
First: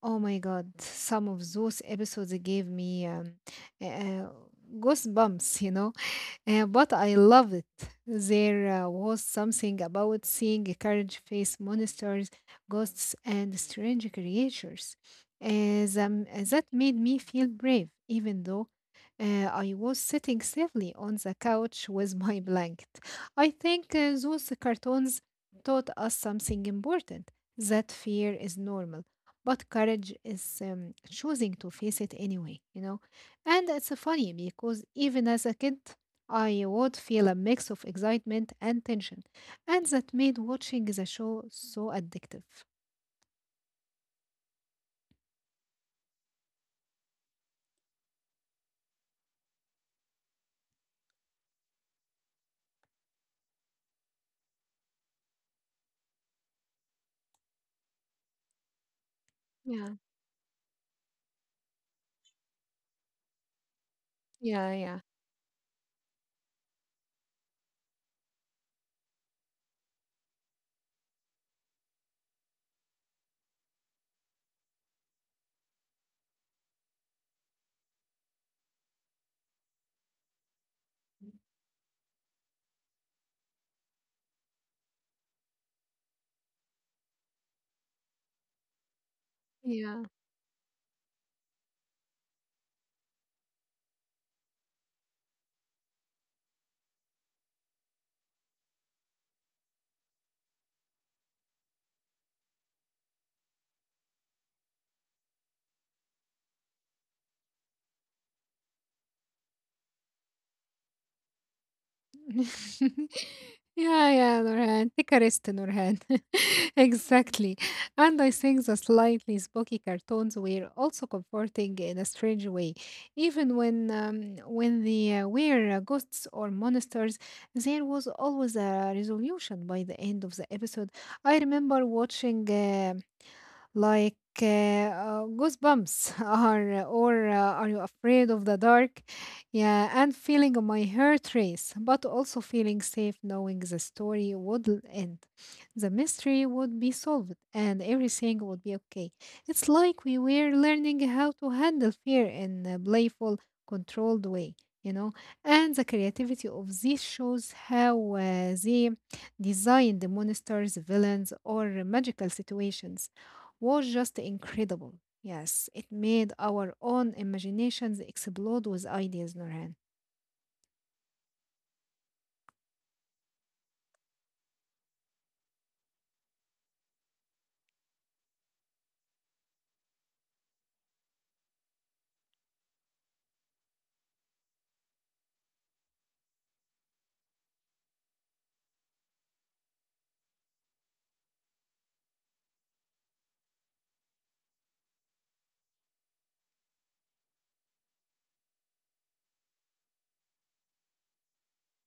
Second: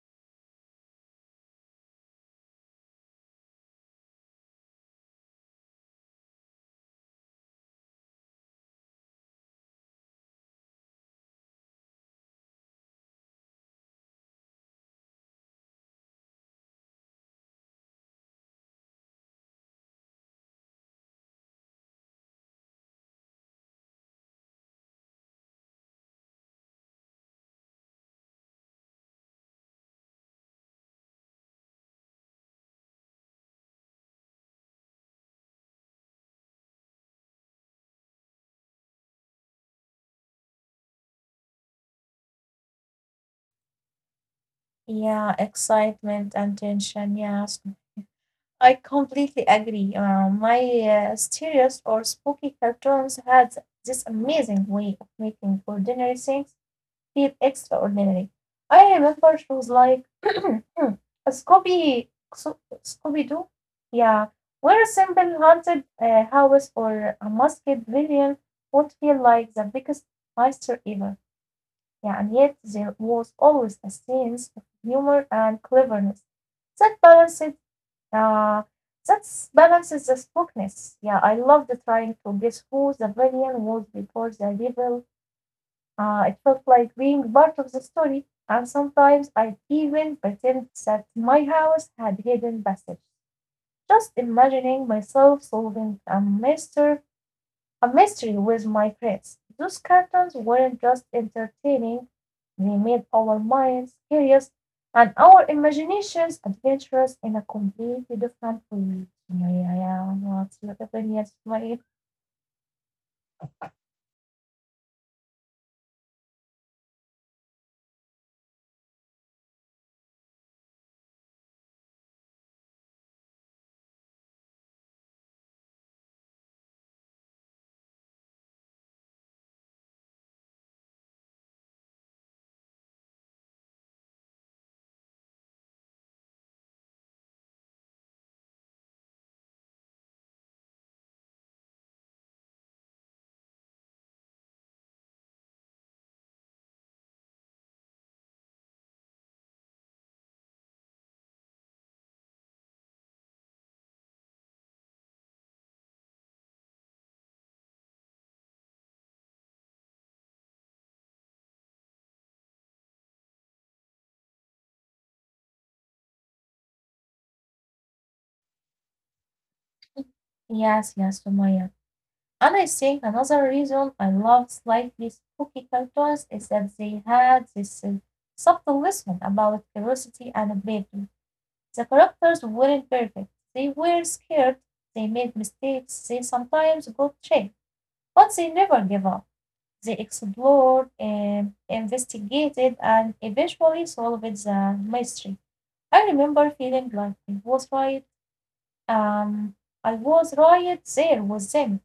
[SPEAKER 1] Oh my God. Some of those episodes gave me uh, goosebumps, you know, but I loved it. There was something about seeing a courage face monsters, ghosts, and strange creatures. As, um, that made me feel brave, even though I was sitting safely on the couch with my blanket. I think those cartoons taught us something important that fear is normal, but courage is choosing to face it anyway, you know. And it's funny because even as a kid, I would feel a mix of excitement and tension, and that made watching the show so addictive.
[SPEAKER 2] Yeah, excitement and tension. Yes, I completely agree. My serious or spooky cartoons had this amazing way of making ordinary things feel extraordinary. I remember
[SPEAKER 1] Yeah,
[SPEAKER 2] shows like Scooby Scooby Doo. Yeah,
[SPEAKER 1] yeah,
[SPEAKER 2] where a
[SPEAKER 1] yeah,
[SPEAKER 2] simple haunted house or a masked villain would feel like the biggest monster ever. Yeah, and yet there was always a sense of humour and cleverness that balanced uh, that balances the spookiness. Yeah, I loved trying to guess who the villain was before the reveal. It felt like being part of the story, and sometimes I'd
[SPEAKER 1] yeah.
[SPEAKER 2] even pretend that my house had hidden passages. Just imagining myself solving a mystery with my friends. Those cartoons weren't just entertaining; they made our minds curious and our imaginations adventurous in a completely different way. Sumaya, yeah, yeah. What's your opinion, Sumaya?
[SPEAKER 1] Yeah, Nurhan. Take a rest, Nurhan. Exactly. And I think the slightly spooky cartoons were also comforting in a strange way. Even when when they were ghosts or monsters, there was always a resolution by the end of the episode. I remember watching. Like, goosebumps are or are you afraid of the dark, yeah, and feeling my heart race but also feeling safe knowing the story would end, the mystery would be solved and everything would be okay. It's like we were learning how to handle fear in a playful controlled way, you know. And the creativity of these shows, how they designed the monsters, villains or magical situations was just incredible. Yes, it made our own imaginations explode with ideas, Nurhan.
[SPEAKER 2] Yes, yes, Sumaya. And I think another reason I love slightly spooky cartoons is that they had this subtle lesson about curiosity and playfulness. The characters weren't perfect, they were scared, they made mistakes, they sometimes got tricked, but they never gave up. They explored and investigated and eventually solved the mystery. I remember feeling like I was right. Um, I was right there with them,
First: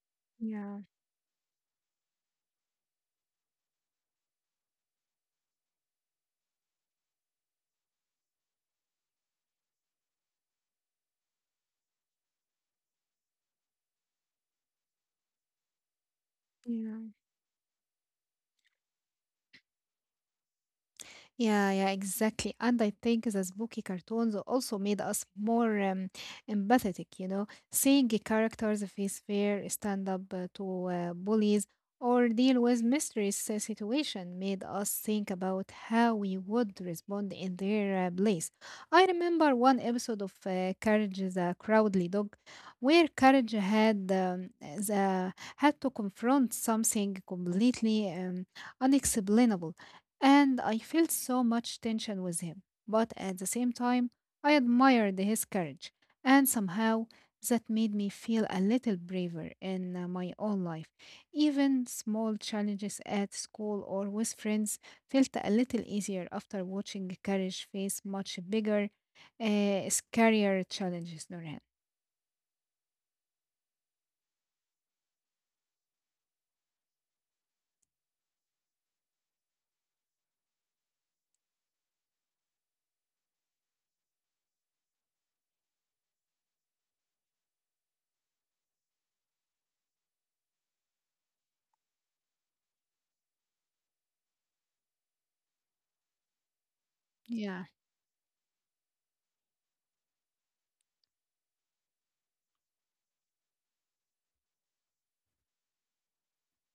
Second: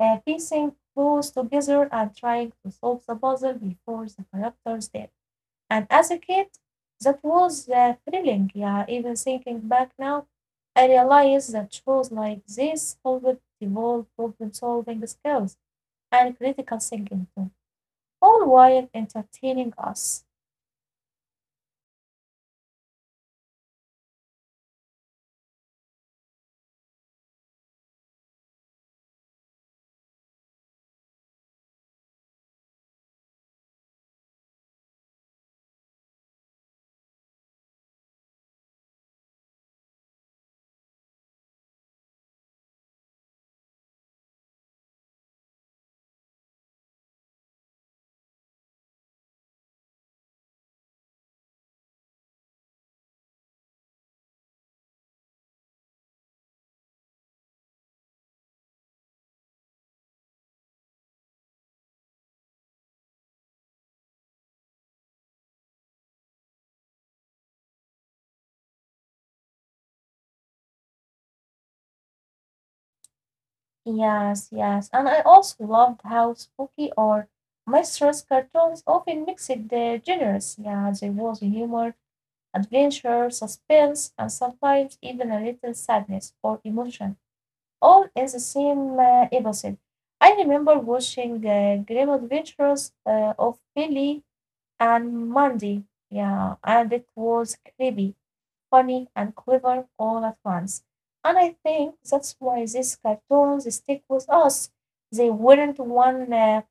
[SPEAKER 2] piecing
[SPEAKER 1] Yeah,
[SPEAKER 2] clues together and trying to solve the puzzle before the characters did. And as a kid, that was thrilling. Yeah, even thinking back now, I realize that shows like this helped develop problem solving skills and critical
[SPEAKER 1] yeah.
[SPEAKER 2] thinking too, all while entertaining us.
[SPEAKER 1] Yeah, exactly. And I think the spooky cartoons also made us more empathetic, you know, seeing the characters face fear, stand up to bullies, or deal with mysterious situation made us think about how we would respond in their place. I remember one episode of Courage the Cowardly Dog, where Courage had had to confront something completely unexplainable and I felt so much tension with him. But at the same time, I admired his courage, and somehow that made me feel a little braver in my own life. Even small challenges at school or with friends felt a little easier after watching courage face much bigger, uh, scarier challenges, Nurhan.
[SPEAKER 2] Yes, yes. And I also loved how spooky or mysterious cartoons often mixed the genres. Yeah, there was humor, adventure, suspense, and sometimes even a little sadness or emotion. All in the same episode. I remember watching Grim Adventures of Billy and Mandy. Yeah, and it was
[SPEAKER 1] Yeah,
[SPEAKER 2] creepy, funny, and clever all at once. And I think that's why these cartoons stick with us. They weren't one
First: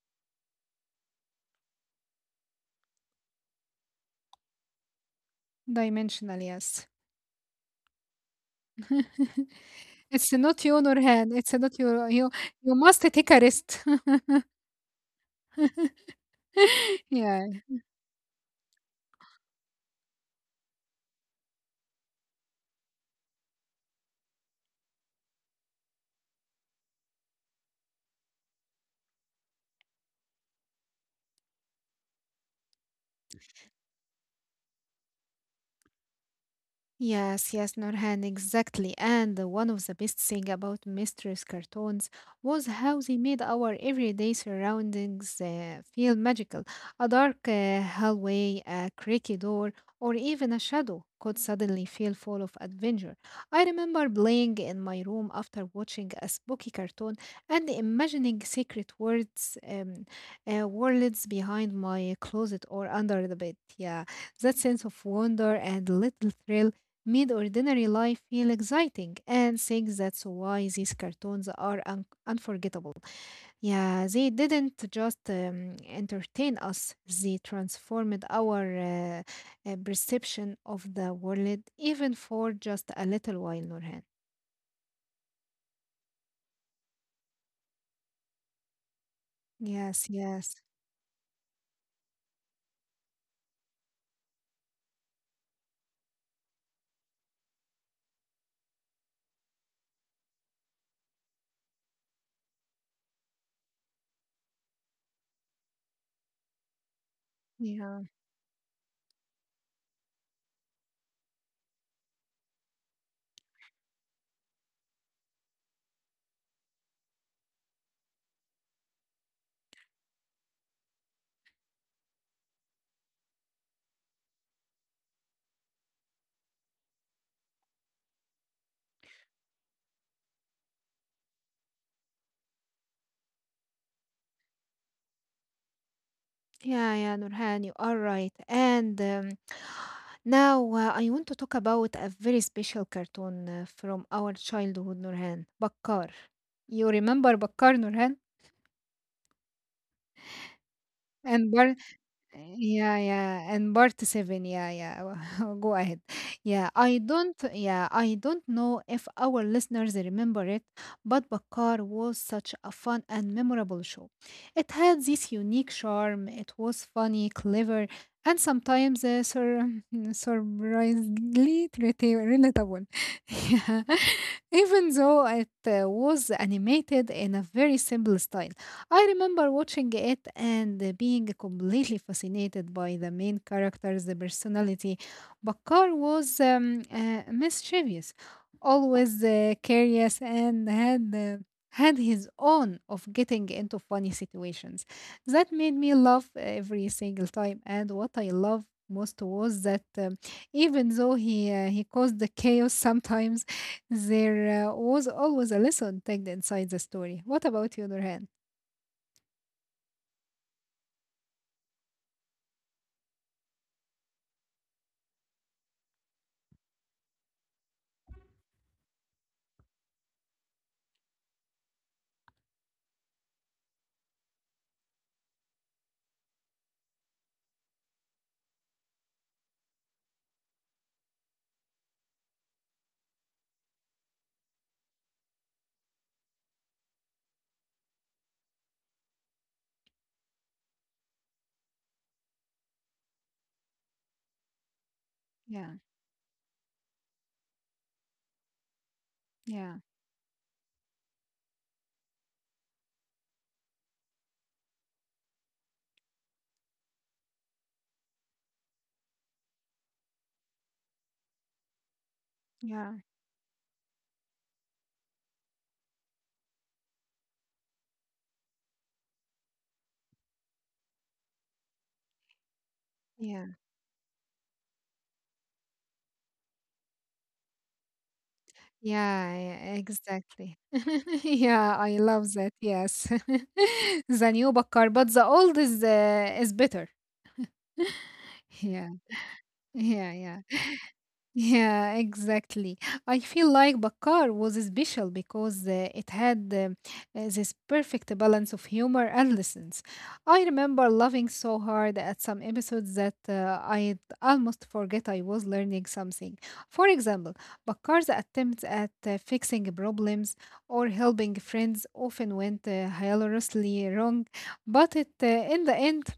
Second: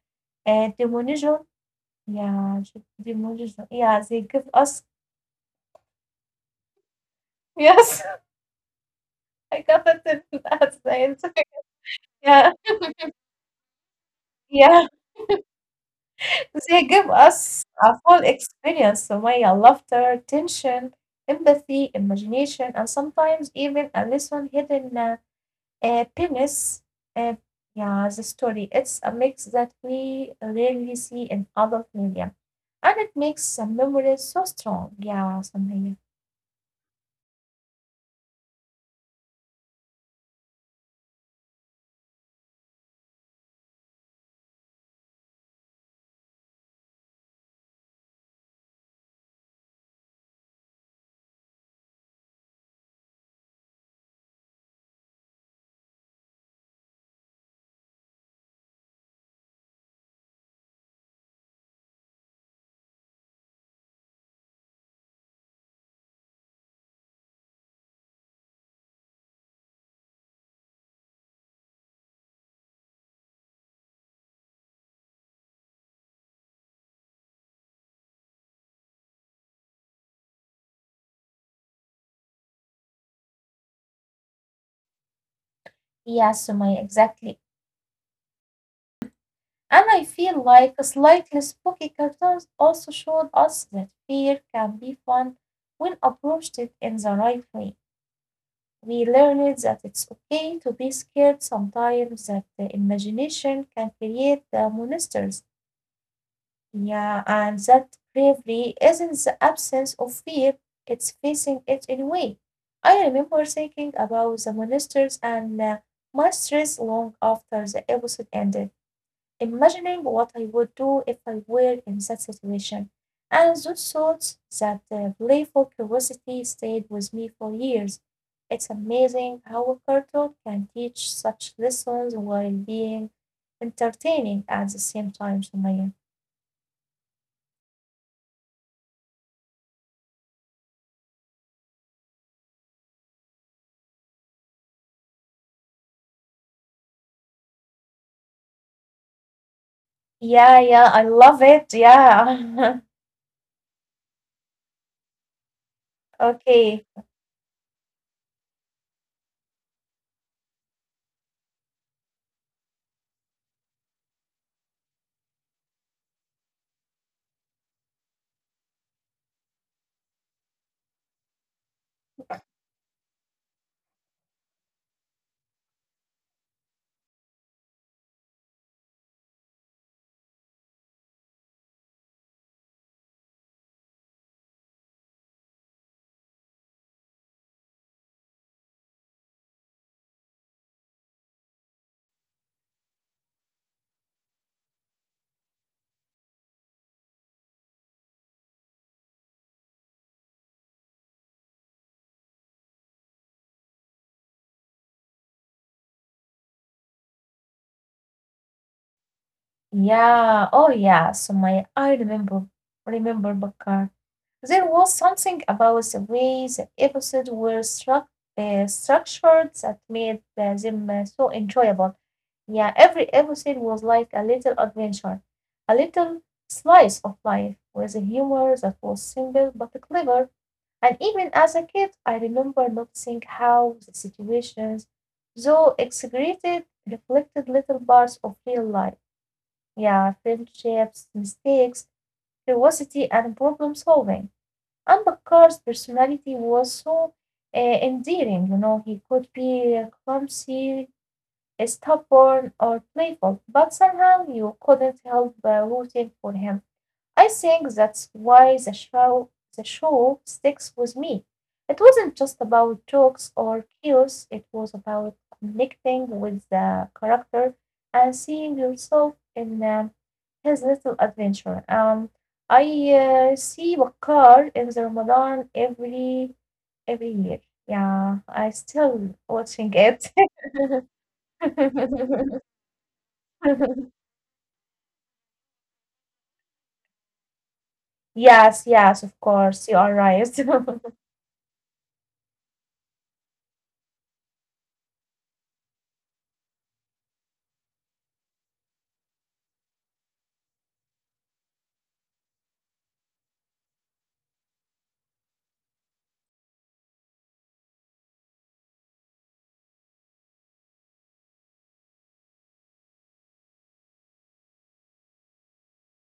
[SPEAKER 2] Demonism. Yeah, demonism. Yeah, they give us.
[SPEAKER 1] dimensional, yes.
[SPEAKER 2] Yes, I got that
[SPEAKER 1] It's not you,
[SPEAKER 2] at the end.
[SPEAKER 1] Nurhan. It's not you. You,
[SPEAKER 2] Yeah.
[SPEAKER 1] you must take a rest.
[SPEAKER 2] Yeah. They give
[SPEAKER 1] yeah.
[SPEAKER 2] us a full experience, Sumaya, laughter, tension, empathy, imagination, and sometimes even a lesson hidden penis. Uh, yeah, the story. It's a mix that we rarely see in adult media. And it makes the memories so strong. Yeah, Sumaya.
[SPEAKER 1] Yes, yes, Nurhan, exactly. And one of the best thing about mistress cartoons was how they made our everyday surroundings feel magical. A dark hallway, a creaky door, or even a shadow could suddenly feel full of adventure. I remember playing in my room after watching a spooky cartoon and imagining secret worlds behind my closet or under the bed. Yeah, that sense of wonder and little thrill made ordinary life feel exciting and think that's why these cartoons are unforgettable. Yeah, they didn't just entertain us, they transformed our perception of the world even for just a little while, Nurhan.
[SPEAKER 2] Yeah, Sumaya, exactly. And I
[SPEAKER 1] Yes,
[SPEAKER 2] feel
[SPEAKER 1] yes.
[SPEAKER 2] like slightly spooky cartoons also showed us that fear can be fun when approached it in the right way. We learned that it's okay to be scared sometimes, that the imagination can create the monsters, yeah, and that
[SPEAKER 1] Yeah.
[SPEAKER 2] bravery isn't the absence of fear, it's facing it anyway. I remember thinking about the monsters and my stress long after the episode ended imagining what I would do if I were in that situation, and those thoughts, that playful curiosity, stayed with me for years. It's amazing how a cartoon can teach such lessons while being entertaining at the same time, Sumaya.
[SPEAKER 1] Yeah, Nurhan, you are right. And now I want to talk about a very special cartoon from our childhood, Nurhan. Bakkar. You remember Bakkar, Nurhan?
[SPEAKER 2] Yeah, yeah, I
[SPEAKER 1] And
[SPEAKER 2] love it.
[SPEAKER 1] Yeah,
[SPEAKER 2] Yeah.
[SPEAKER 1] yeah, and part seven. Yeah, yeah. Go ahead.
[SPEAKER 2] Okay.
[SPEAKER 1] Yeah, I don't know if our listeners remember it, but Bakar was such a fun and memorable show. It had this unique charm. It was funny, clever, and sometimes surprisingly relatable. yeah, even though it was animated in a very simple style. I remember watching it and being completely fascinated by the main character's personality. Bakar was mischievous, always curious, and had had his own of getting into funny situations. That made me laugh every single time. And what I love most was that even though he he caused the chaos sometimes, there was always a lesson tagged inside the story. What about you, Nurhan?
[SPEAKER 2] Yeah. Oh, yeah, Sumaya. Remember Bakar. There was something about the way the episodes were structured that made them so enjoyable. Yeah, every episode was like a little adventure, a little slice of life with a humor that was simple but clever. And even as a kid, I remember noticing how the situations, though exaggerated, reflected little parts of real life. Yeah, friendships, mistakes, curiosity, and problem solving. And
[SPEAKER 1] Yeah.
[SPEAKER 2] Ambedkar's personality was so endearing, you know, he could
[SPEAKER 1] Yeah,
[SPEAKER 2] be clumsy, stubborn, or playful, but somehow you couldn't help rooting for him. I think that's why the show sticks with me. It wasn't just
[SPEAKER 1] yeah,
[SPEAKER 2] about jokes or chaos, it was about connecting with the character and seeing yourself in his little adventure. Um, I
[SPEAKER 1] yeah,
[SPEAKER 2] uh, see Bakar in the Ramadan every year. Yeah, I still
[SPEAKER 1] yeah,
[SPEAKER 2] watching it.
[SPEAKER 1] exactly. Yeah, I love that. Yes. The new Bakkar, but the old is better.
[SPEAKER 2] Yes,
[SPEAKER 1] Yeah,
[SPEAKER 2] yes, of course, you are
[SPEAKER 1] yeah,
[SPEAKER 2] right.
[SPEAKER 1] yeah. Yeah, exactly. I feel like Bakar was special because it had this perfect balance of humor and lessons. I remember laughing so hard at some episodes that I'd almost forget I was learning something. For example, Bakar's attempts at fixing problems or helping friends often went hilariously wrong, but it, in the end,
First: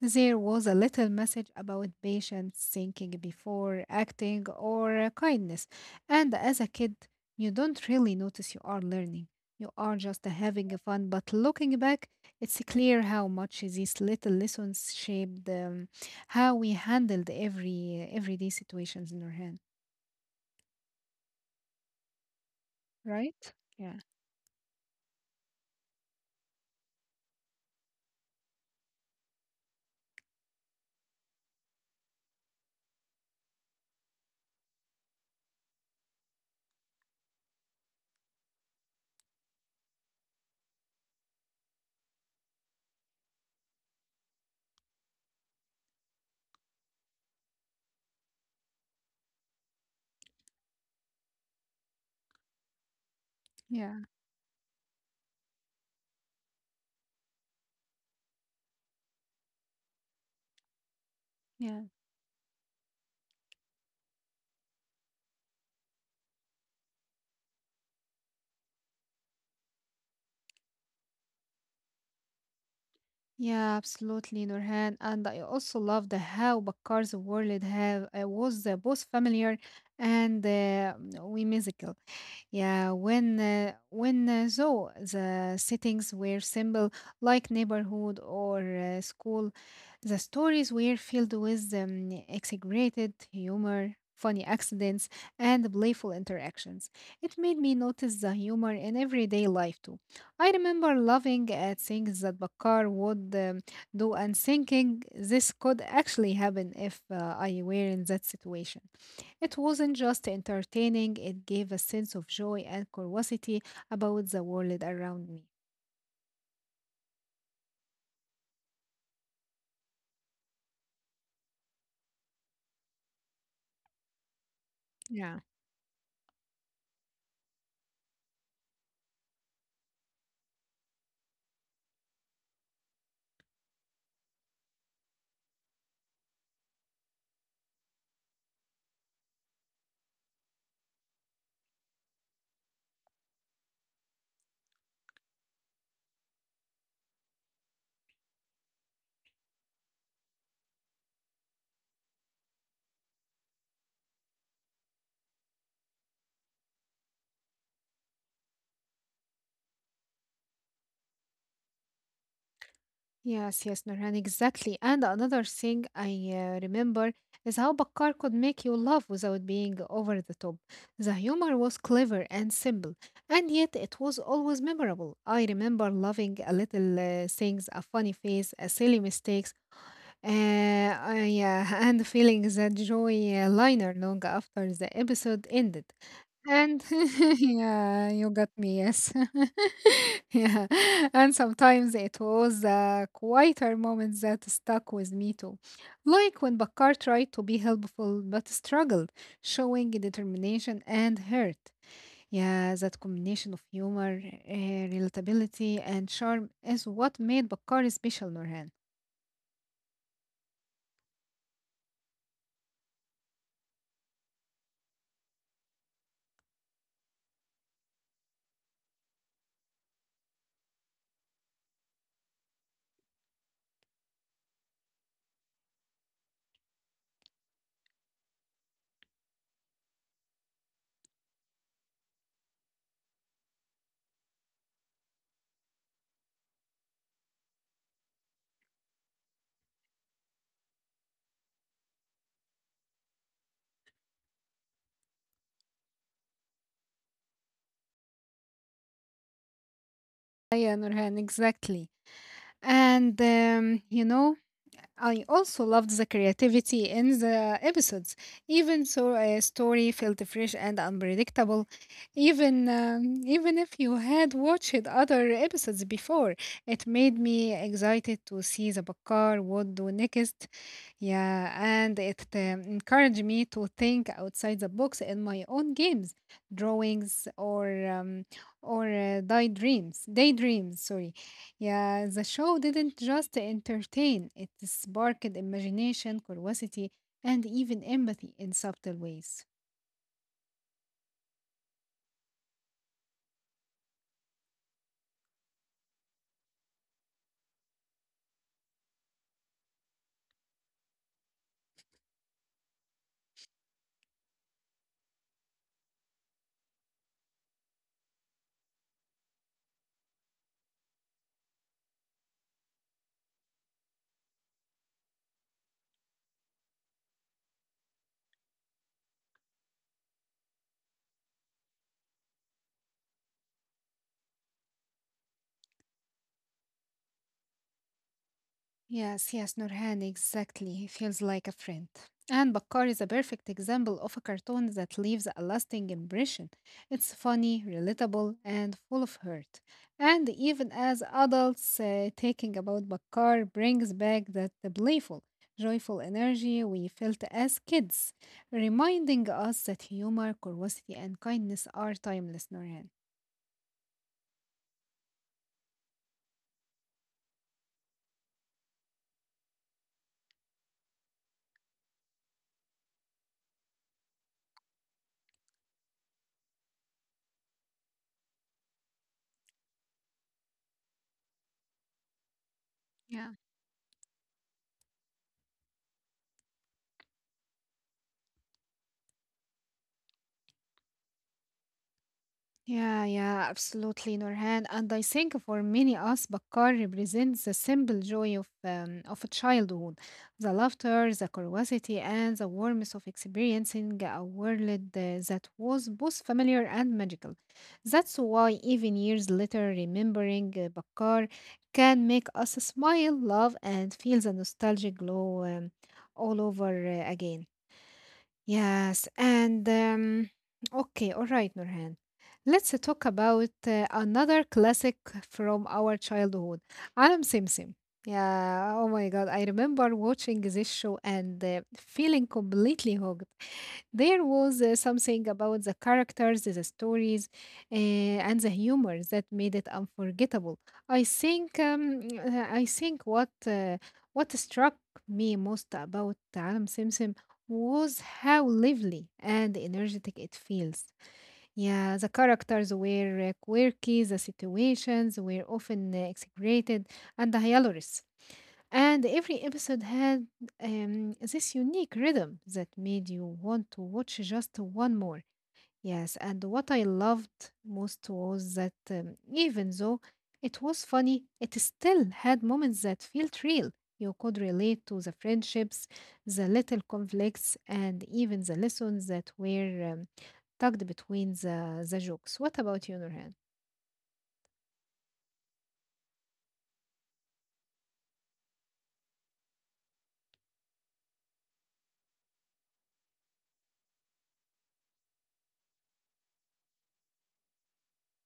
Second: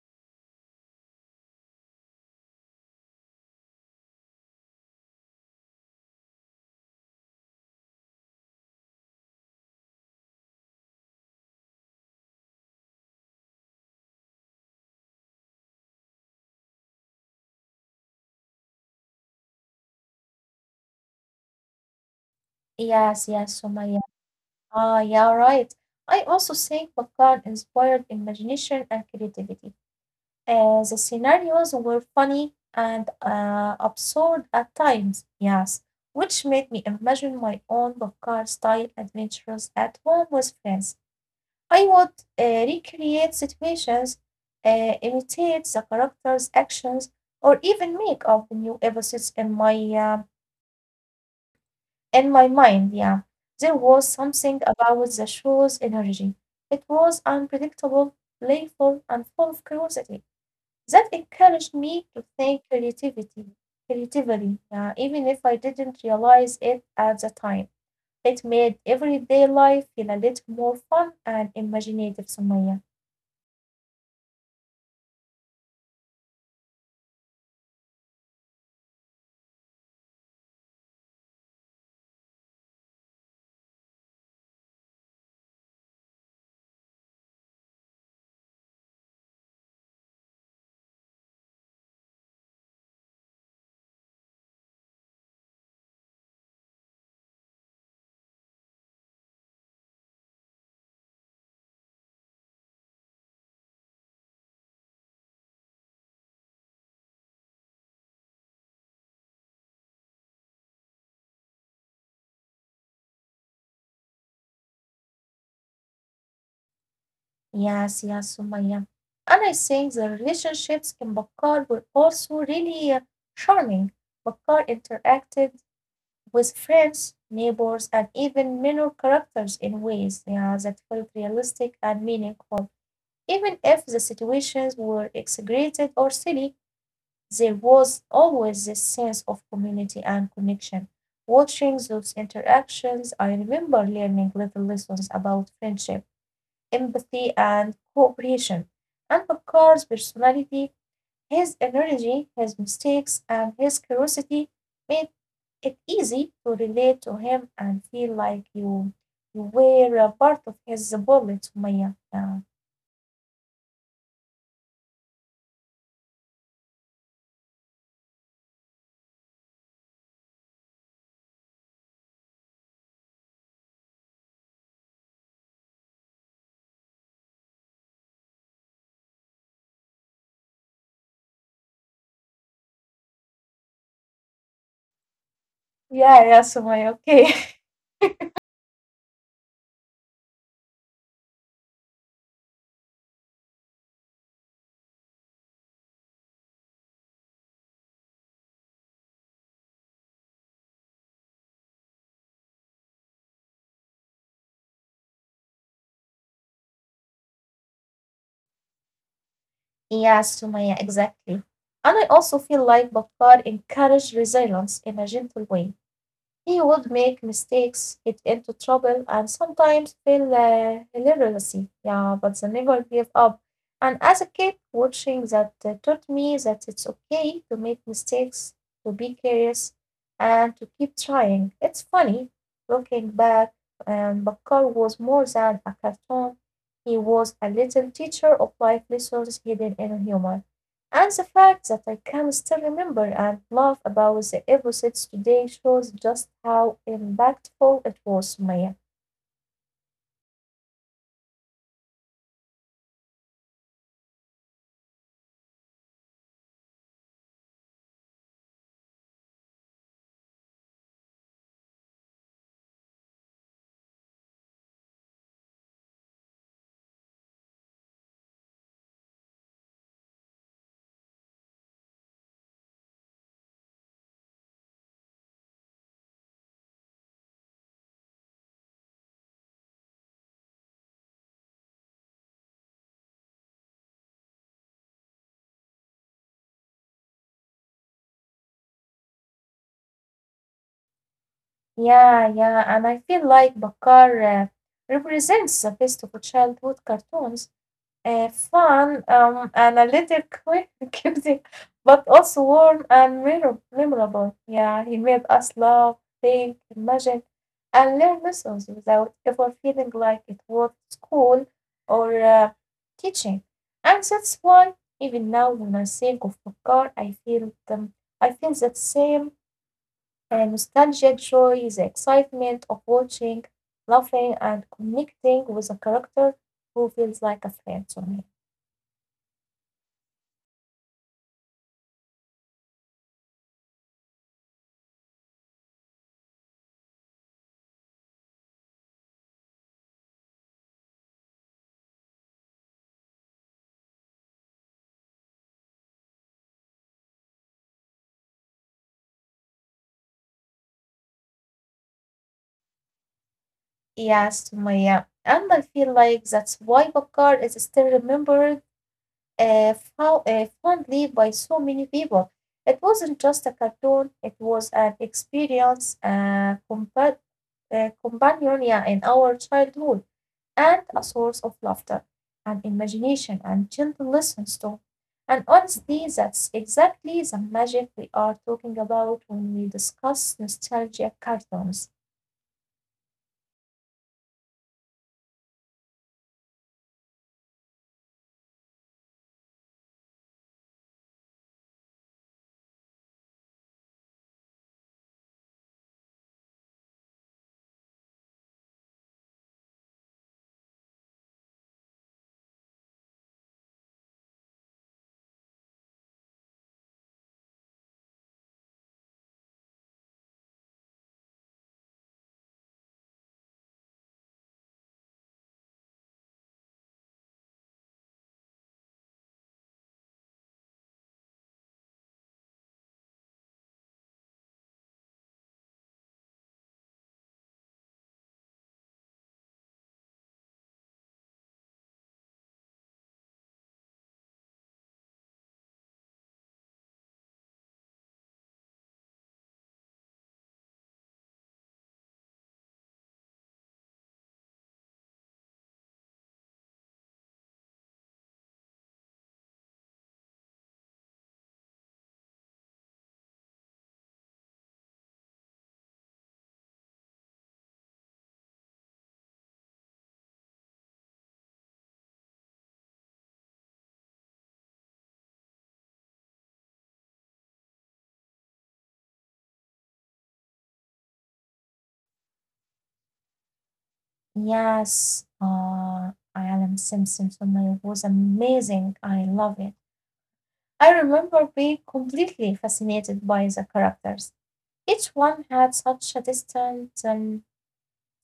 [SPEAKER 1] there was a little message about patience, thinking before acting, or kindness. And as a kid, you don't really notice you are learning. You are just having a fun. But looking back, it's clear how much these little lessons shaped how we handled every everyday situations in our hand.
[SPEAKER 2] Yes, yes,
[SPEAKER 1] Right?
[SPEAKER 2] so my.
[SPEAKER 1] Yeah.
[SPEAKER 2] Ah, yeah, right. I also think Bakar inspired imagination and creativity. The scenarios were funny and absurd at times, yes, which made me imagine my own Bakar style adventures at home with friends. I would recreate situations, imitate the characters' actions, or even make up new episodes in my mind, yeah, there
[SPEAKER 1] Yeah.
[SPEAKER 2] was something about the show's energy. It was unpredictable, playful, and full of curiosity. That encouraged
[SPEAKER 1] Yeah.
[SPEAKER 2] me to creatively, yeah, even if I didn't realize it at the time. It made everyday life feel a little more fun and imaginative, Sumaya.
[SPEAKER 1] Yeah, absolutely, Nurhan. And I also love the how Bakkar's world have was both familiar and whimsical. Yeah, when though the settings were simple, like neighborhood or school, the stories were filled with exaggerated humor, funny accidents, and playful interactions. It made me notice the humor in everyday life too. I remember laughing at things that Bakar would do and thinking this could actually happen if I were in that situation. It wasn't just entertaining, it gave a sense of joy and curiosity about the world around me.
[SPEAKER 2] Yes, yes, Sumaya. And I think the relationships in Bakar were also really charming. Bakar
[SPEAKER 1] Yeah.
[SPEAKER 2] interacted with friends, neighbors, and even minor characters in ways yeah, that felt realistic and meaningful. Even if the situations were exaggerated or silly, there was always this sense of community and connection. Watching those interactions, I remember learning little lessons about friendship, empathy, and cooperation, and of course, personality. His energy, his mistakes, and his curiosity made it easy to relate to him and feel like you were a part of his world, Sumaya. Yeah.
[SPEAKER 1] Yes, yes, Nurhan, exactly. And another thing I remember is how Bakar could make you laugh without being over the top. The humor was clever and simple, and yet it was always memorable. I remember loving a little things, a funny face, a silly mistakes, and feeling that joy liner long after the episode ended.
[SPEAKER 2] Yeah, yeah,
[SPEAKER 1] And
[SPEAKER 2] Sumaya, okay.
[SPEAKER 1] yeah, you got me, yes. Yeah. And sometimes it was the quieter moments that stuck with me too. Like when Bakar tried to be helpful but struggled, showing determination and hurt. Yeah, that combination of humor, relatability, and charm is what made Bakar special, Nurhan.
[SPEAKER 2] Yes, Sumaya, exactly. And I also feel like Bakar encouraged resilience in a gentle way. He would make mistakes, get into trouble, and sometimes feel illiteracy. Yeah, but they never gave up. And as a kid, watching that taught me that it's okay to make mistakes, to be curious, and to keep trying. It's funny looking back, Bakar was more than a cartoon. He was a little teacher of life lessons hidden in humor. And the fact that I can still remember and laugh about the episodes today shows just how impactful it was, Maya.
[SPEAKER 1] Yeah, Nurhan, exactly. And you know, I also loved the creativity in the episodes, even so a story felt fresh and unpredictable. Even if you had watched other episodes before, it made me excited to see the Bakar would do next. Yeah, and it encouraged me to think outside the box in my own games, drawings, or daydreams. Sorry. Yeah, the show didn't just entertain, it sparked imagination, curiosity, and even empathy in subtle ways.
[SPEAKER 2] Yeah, yeah, and I feel like Bakar represents the best of childhood cartoons. Fun, analytical, confusing, but also warm and memorable. Yeah, he made us laugh, think, imagine, and learn lessons without ever feeling like it was school or teaching. And that's why even now when I think of Bakar, I feel them. I feel that same nostalgia, joy, the excitement of watching, laughing, and connecting with a character who feels like a friend to me.
[SPEAKER 1] Yes, yes, Nurhan, exactly. He feels like a friend. And Bakar is a perfect example of a cartoon that leaves a lasting impression. It's funny, relatable, and full of hurt. And even as adults, thinking about Bakar brings back that playful, joyful energy we felt as kids, reminding us that humor, curiosity, and kindness are timeless, Nurhan.
[SPEAKER 2] Yes, Sumaya. And I feel like that's why Bakar is still remembered fondly by so many people. It wasn't just a cartoon, it was an experience, companion yeah, in our childhood, and a source of laughter and imagination and gentle lessons too. And honestly, that's exactly the magic we are talking about when we discuss nostalgia cartoons.
[SPEAKER 1] Yeah, yeah, absolutely, Nurhan. And I think for many us, Bakkar represents the simple joy of a childhood, the laughter, the curiosity, and the warmth of experiencing a world that was both familiar and magical. That's why even years later, remembering Bakkar can make us smile, love, and feel the nostalgic glow all over again. Yes, and okay, all right, Nurhan. Let's talk about another classic from our childhood. Alam Simsim. Yeah, oh my God, I remember watching this show and feeling completely hooked. There was something about the characters, the stories, and the humor that made it unforgettable. I think what struck me most about Alam Simsim was how lively and energetic it feels. Yeah, the characters were quirky, the situations were often exaggerated and hilarious. And every episode had this unique rhythm that made you want to watch just one more. Yes, and what I loved most was that even though it was funny, it still had moments that felt real. You could relate to the friendships, the little conflicts, and even the lessons that were tucked between the jokes. What about you, Nurhan?
[SPEAKER 2] Yes, Alan Simpson familiar was amazing. I love it. I remember being completely fascinated by the characters. Each one had such a distant,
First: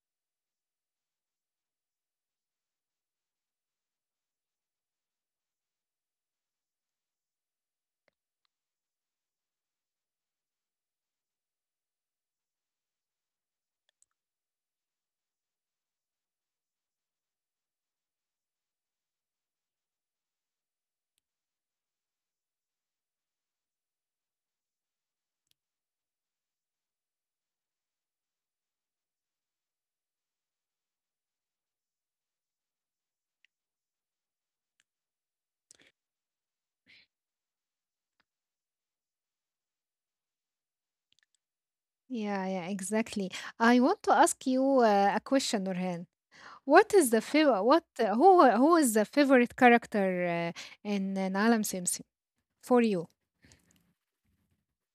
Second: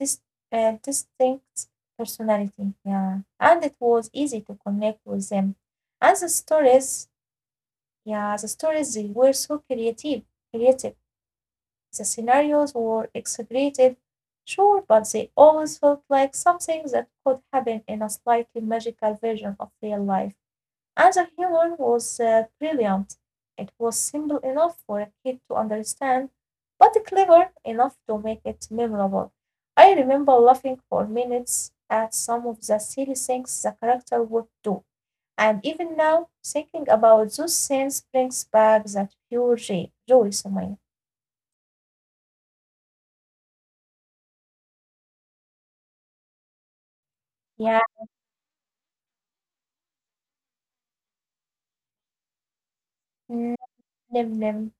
[SPEAKER 2] dis- distinct personality. Yeah, and it was easy to connect with them. And the stories, yeah, the stories they were so creative, creative. The scenarios were exaggerated, sure, but they always felt like something that could happen in a slightly magical version of real life. And the humor was brilliant. It was simple enough for a kid to understand, but clever enough to make it memorable. I remember laughing for minutes at some of the silly things the character would do. And even now, thinking about those scenes brings back that pure joy, joy, Sumaya.
[SPEAKER 1] Yeah, yeah, exactly. I want to ask you a question, Nurhan. What is the favorite?
[SPEAKER 2] Yeah.
[SPEAKER 1] What who is the favorite character uh, in Alam Simsim for you?
[SPEAKER 2] Mm. Nim Nim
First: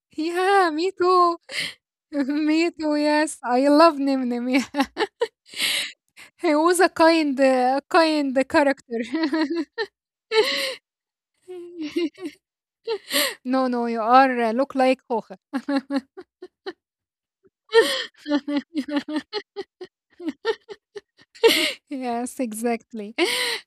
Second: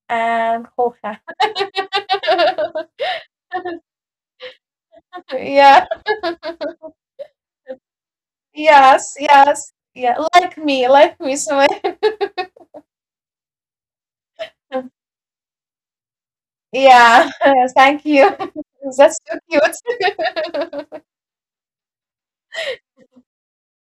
[SPEAKER 2] and
[SPEAKER 1] Yeah, me
[SPEAKER 2] Hoka.
[SPEAKER 1] too. Me too, yes. I love Nimnim. Yeah.
[SPEAKER 2] Yeah,
[SPEAKER 1] He was a kind, kind
[SPEAKER 2] yes,
[SPEAKER 1] character.
[SPEAKER 2] yes, yeah, like me, so
[SPEAKER 1] No, no, you are look like Hoja.
[SPEAKER 2] yeah, thank you. That's so cute.
[SPEAKER 1] Yes, exactly.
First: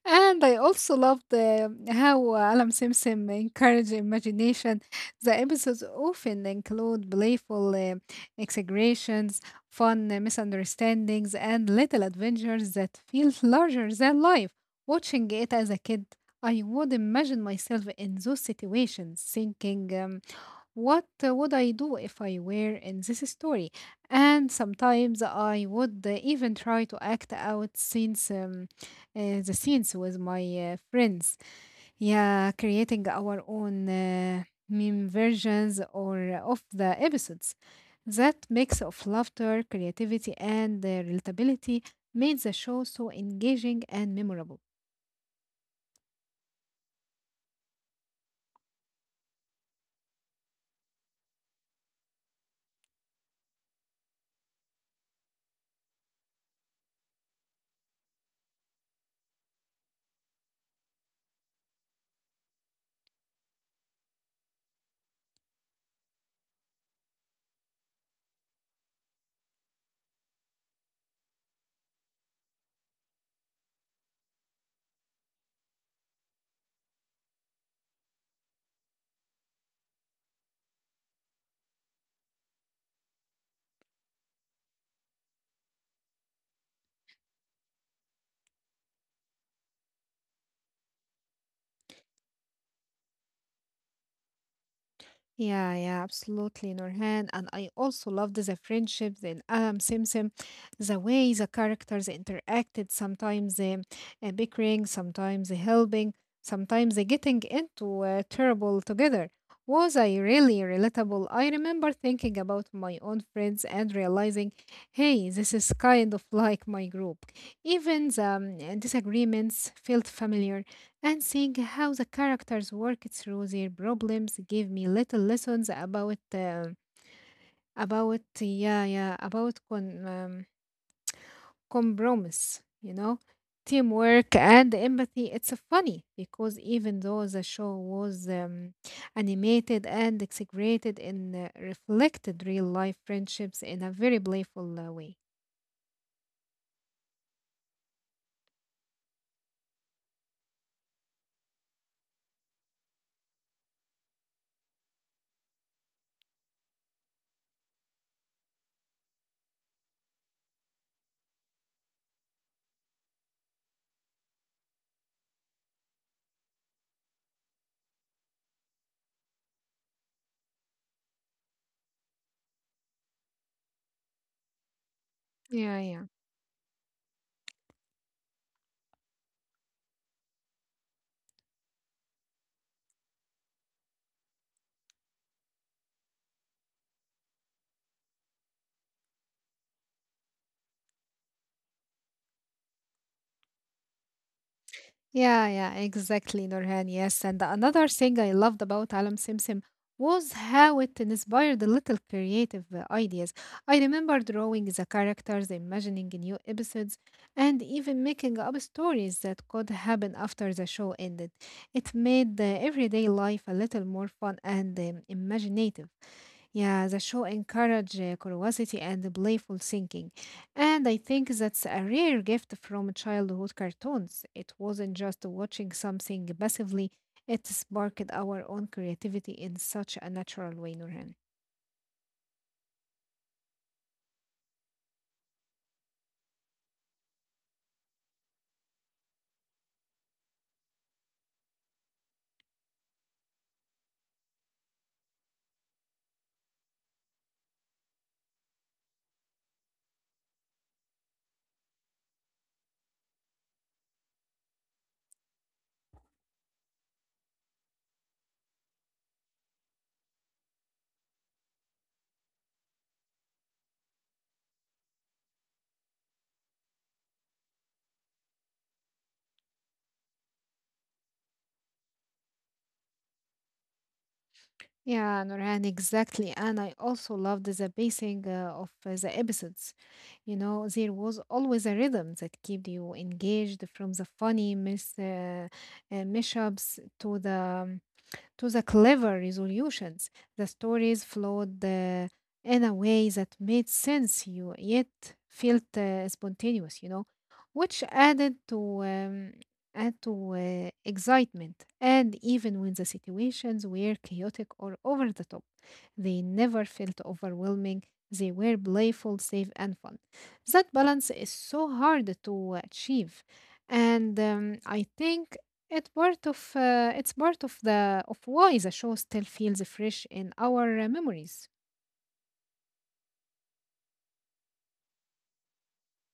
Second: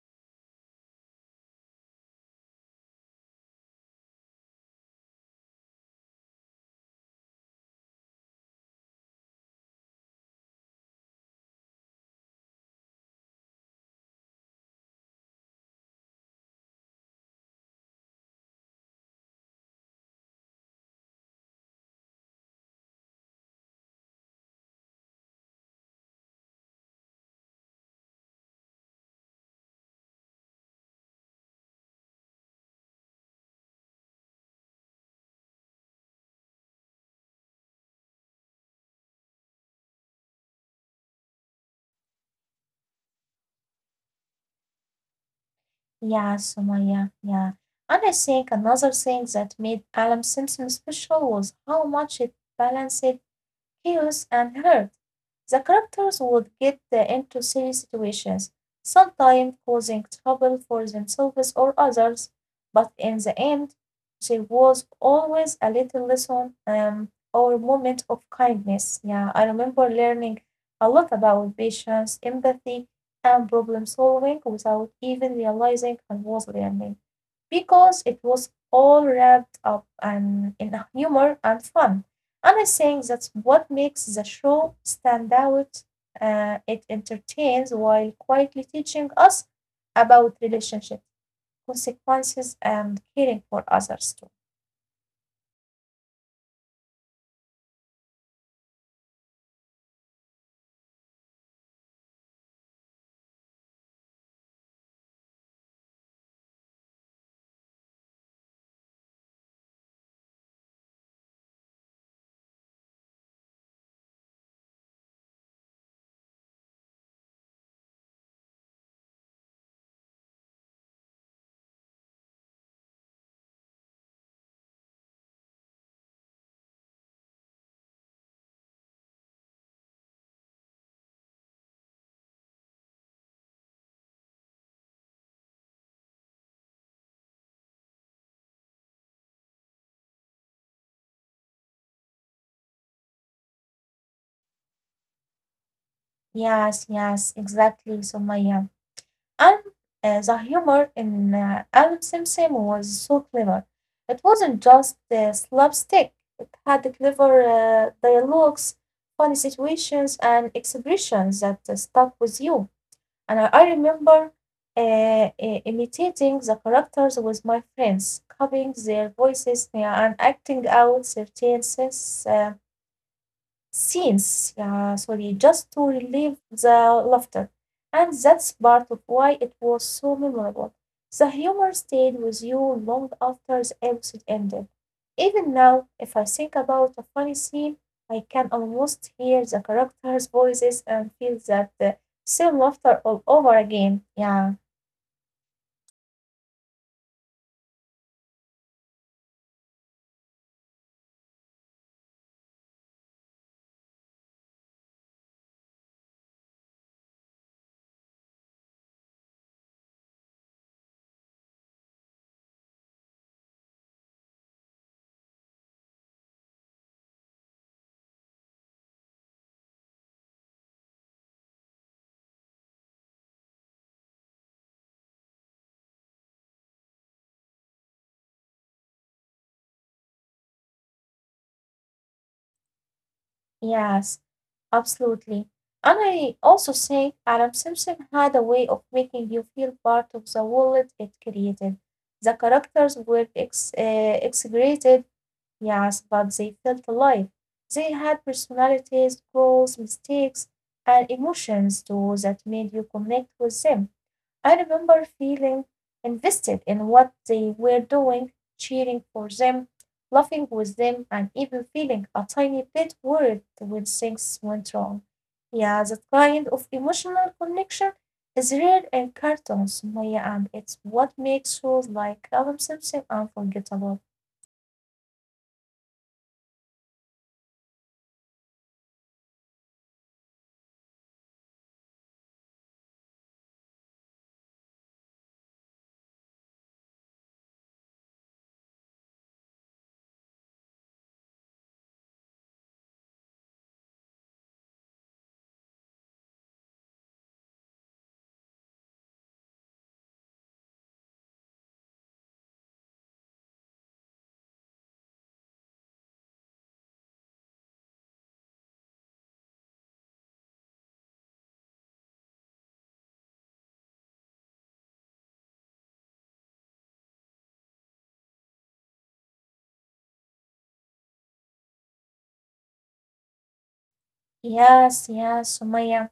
[SPEAKER 1] And I also loved how Alam Simpson encouraged imagination. The episodes often include playful exaggerations, fun misunderstandings, and little adventures that feel larger than life. Watching it as a kid, I would imagine myself in those situations, thinking, what would I do if I were in this story? And sometimes I would even try to act out scenes, the scenes with my friends. Yeah, creating our own meme versions or of the episodes. That mix of laughter, creativity, and relatability made the show so engaging and memorable.
[SPEAKER 2] Yeah, Sumaya, yeah. And I think another thing that made Alam Simpson special was how much it balanced chaos, and hurt. The characters would get into silly situations, sometimes causing trouble for themselves or others, but in the end, there was always a little lesson or moment of kindness. Yeah, I remember learning a lot about patience, empathy, and problem solving without even realizing I was learning because it was all wrapped up and in a humor and fun. And I think that's what makes the show stand out. It entertains while quietly teaching us about relationships, consequences, and caring for others too.
[SPEAKER 1] Yeah, yeah, absolutely, Nurhan. And I also loved the friendships in Adam Simpson, the way the characters interacted, sometimes bickering, sometimes helping, sometimes getting into trouble together. Was I really relatable? I remember thinking about my own friends and realizing, hey, this is kind of like my group. Even the disagreements felt familiar, and seeing how the characters work through their problems gave me little lessons about about yeah yeah about con- um, compromise, you know, teamwork and empathy. It's funny because even though the show was animated and exaggerated, and reflected real life friendships in a very playful way.
[SPEAKER 2] Yes, yes, exactly, Sumaya. And the humor in Adam Simsim was so clever. It wasn't just slapstick, it had clever dialogues, funny situations, and expressions that stuck with you. And I remember uh, uh, imitating the characters with my friends, copying their voices, yeah, and acting out certain scenes. Scenes, sorry, just
[SPEAKER 1] Yeah,
[SPEAKER 2] to
[SPEAKER 1] yeah.
[SPEAKER 2] relieve the laughter. And that's part of why it was so memorable. The humor stayed with you long after the episode ended. Even now, if I think about a funny scene, I can almost hear the characters' voices and feel that same laughter all over again. Yeah,
[SPEAKER 1] Yeah, yeah, exactly, Nurhan. Yes, and another thing I loved about Alam Simsim was how it inspired the little creative ideas. I remember drawing the characters, imagining new episodes, and even making up stories that could happen after the show ended. It made everyday life a little more fun and imaginative. Yeah, the show encouraged curiosity and playful thinking. And I think that's a rare gift from childhood cartoons. It wasn't just watching something passively, it sparked our own creativity in such a natural way, Nurhan.
[SPEAKER 2] yes. Absolutely. And I also think Alan Simpson had a way of making you feel part of the world it created. The characters were exaggerated, yes, but they felt alive. They had personalities, goals, mistakes, and emotions too that made you connect with them. I remember feeling invested in what they were doing, cheering for them, laughing with them, and even feeling a tiny bit worried when things went wrong. Yeah, that kind of emotional connection is rare in cartoons, Maya, and it's what makes shows like Adam Simpson unforgettable.
[SPEAKER 1] Yeah, Nurhan, exactly. And I also loved the pacing of the episodes. You know, there was always a rhythm that kept you engaged from the funny mishaps to the clever resolutions. The story's flawed in a way that made sense, you yet felt spontaneous, you know, which added to add to excitement. And even when the situations were chaotic or over the top, they never felt overwhelming. They were playful, safe and fun. That balance is so hard to achieve, and I think it part of it's part of the of why the show still feels fresh in our memories.
[SPEAKER 2] Yes, yes, Maya.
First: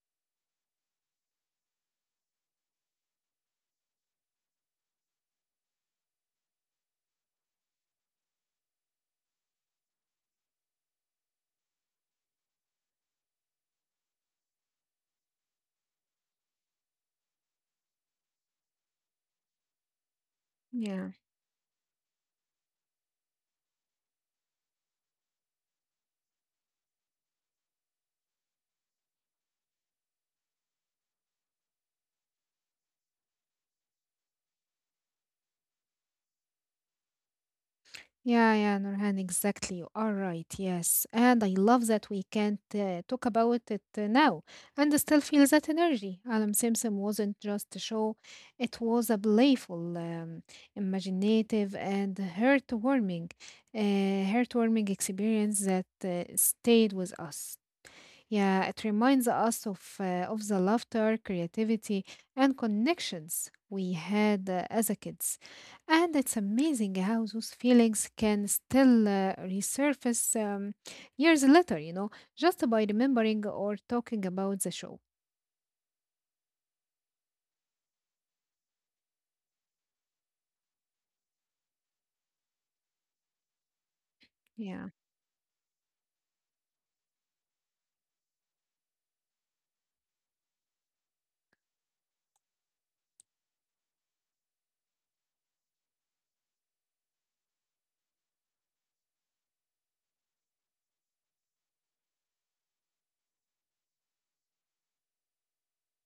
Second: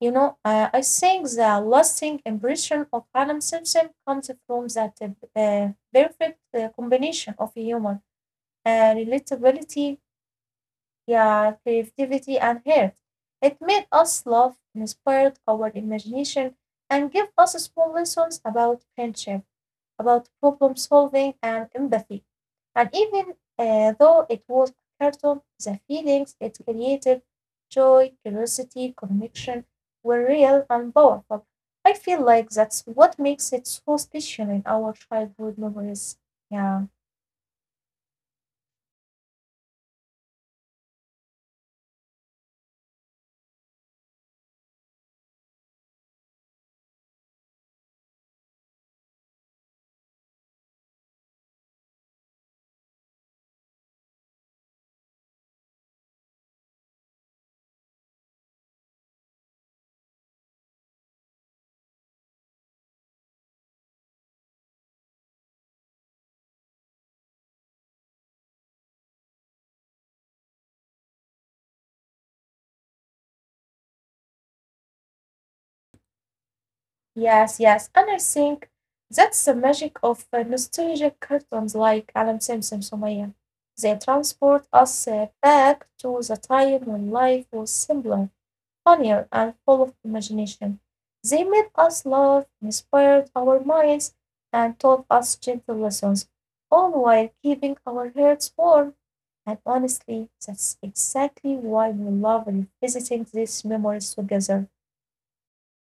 [SPEAKER 2] You know, I think the lasting impression of Adam Simpson comes from that perfect combination of humor, relatability, yeah, creativity, and heart. It made us laugh, inspired our imagination, and gave us small lessons about friendship, about problem
[SPEAKER 1] Yeah.
[SPEAKER 2] solving, and empathy. And even though it was a cartoon, the feelings it created, joy, curiosity, connection, were real and powerful. I feel like that's what makes it so special in our childhood memories. Yeah.
[SPEAKER 1] Yeah, yeah, Nurhan, exactly. You are right. Yes. And I love that we can't talk about it now and still feel that energy. Alan Simpson wasn't just a show, it was a playful, imaginative, and heartwarming experience that stayed with us. Yeah, it reminds us of the laughter, creativity, and connections we had as a kids, and it's amazing how those feelings can still resurface years later. You know, just by remembering or talking about the show.
[SPEAKER 2] Yes, yes, and I think that's the magic of nostalgic cartoons like Alan Simpson, Sumaya. They transport
[SPEAKER 1] Yeah.
[SPEAKER 2] us back to the time when life was simpler, funnier, and full of imagination. They made us laugh, inspired our minds, and taught us gentle lessons, all while keeping our hearts warm. And honestly, that's exactly why we love revisiting these memories together.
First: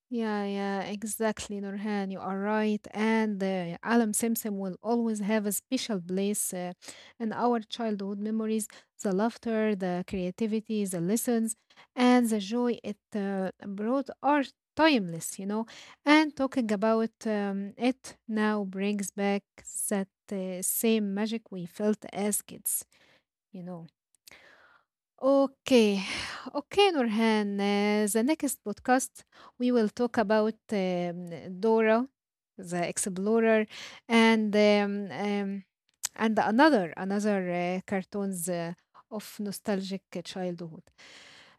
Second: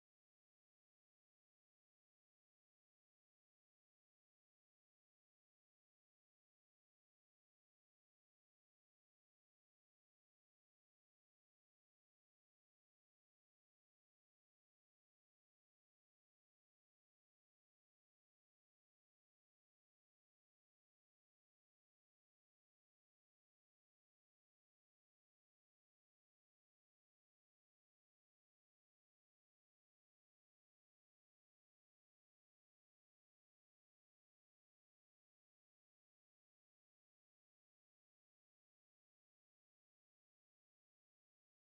[SPEAKER 1] Yeah, yeah, exactly, Nurhan. You are right. And Alam Simsim will always have a special place in our childhood memories. The laughter, the creativity, the lessons, and the joy it brought are timeless, you know. And talking about it now brings back that same magic we felt as kids, you know. Okay, okay, Nurhan. The next podcast we will talk about Dora the Explorer, and another another cartoons of nostalgic childhood.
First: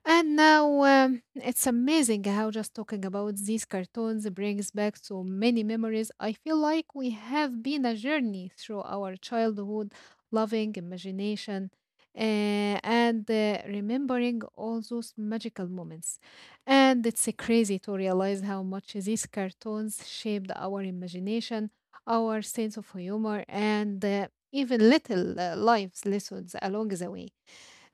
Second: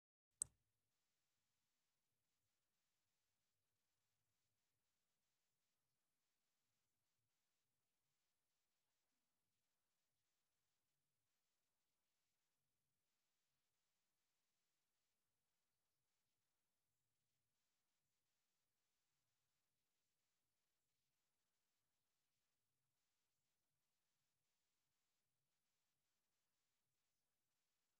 [SPEAKER 1] And now it's amazing how just talking about these cartoons brings back so many memories. I feel like we have been a journey through our childhood, loving imagination and remembering all those magical moments. And it's crazy to realize how much these cartoons shaped our imagination, our sense of humor, and even little life's lessons along the way.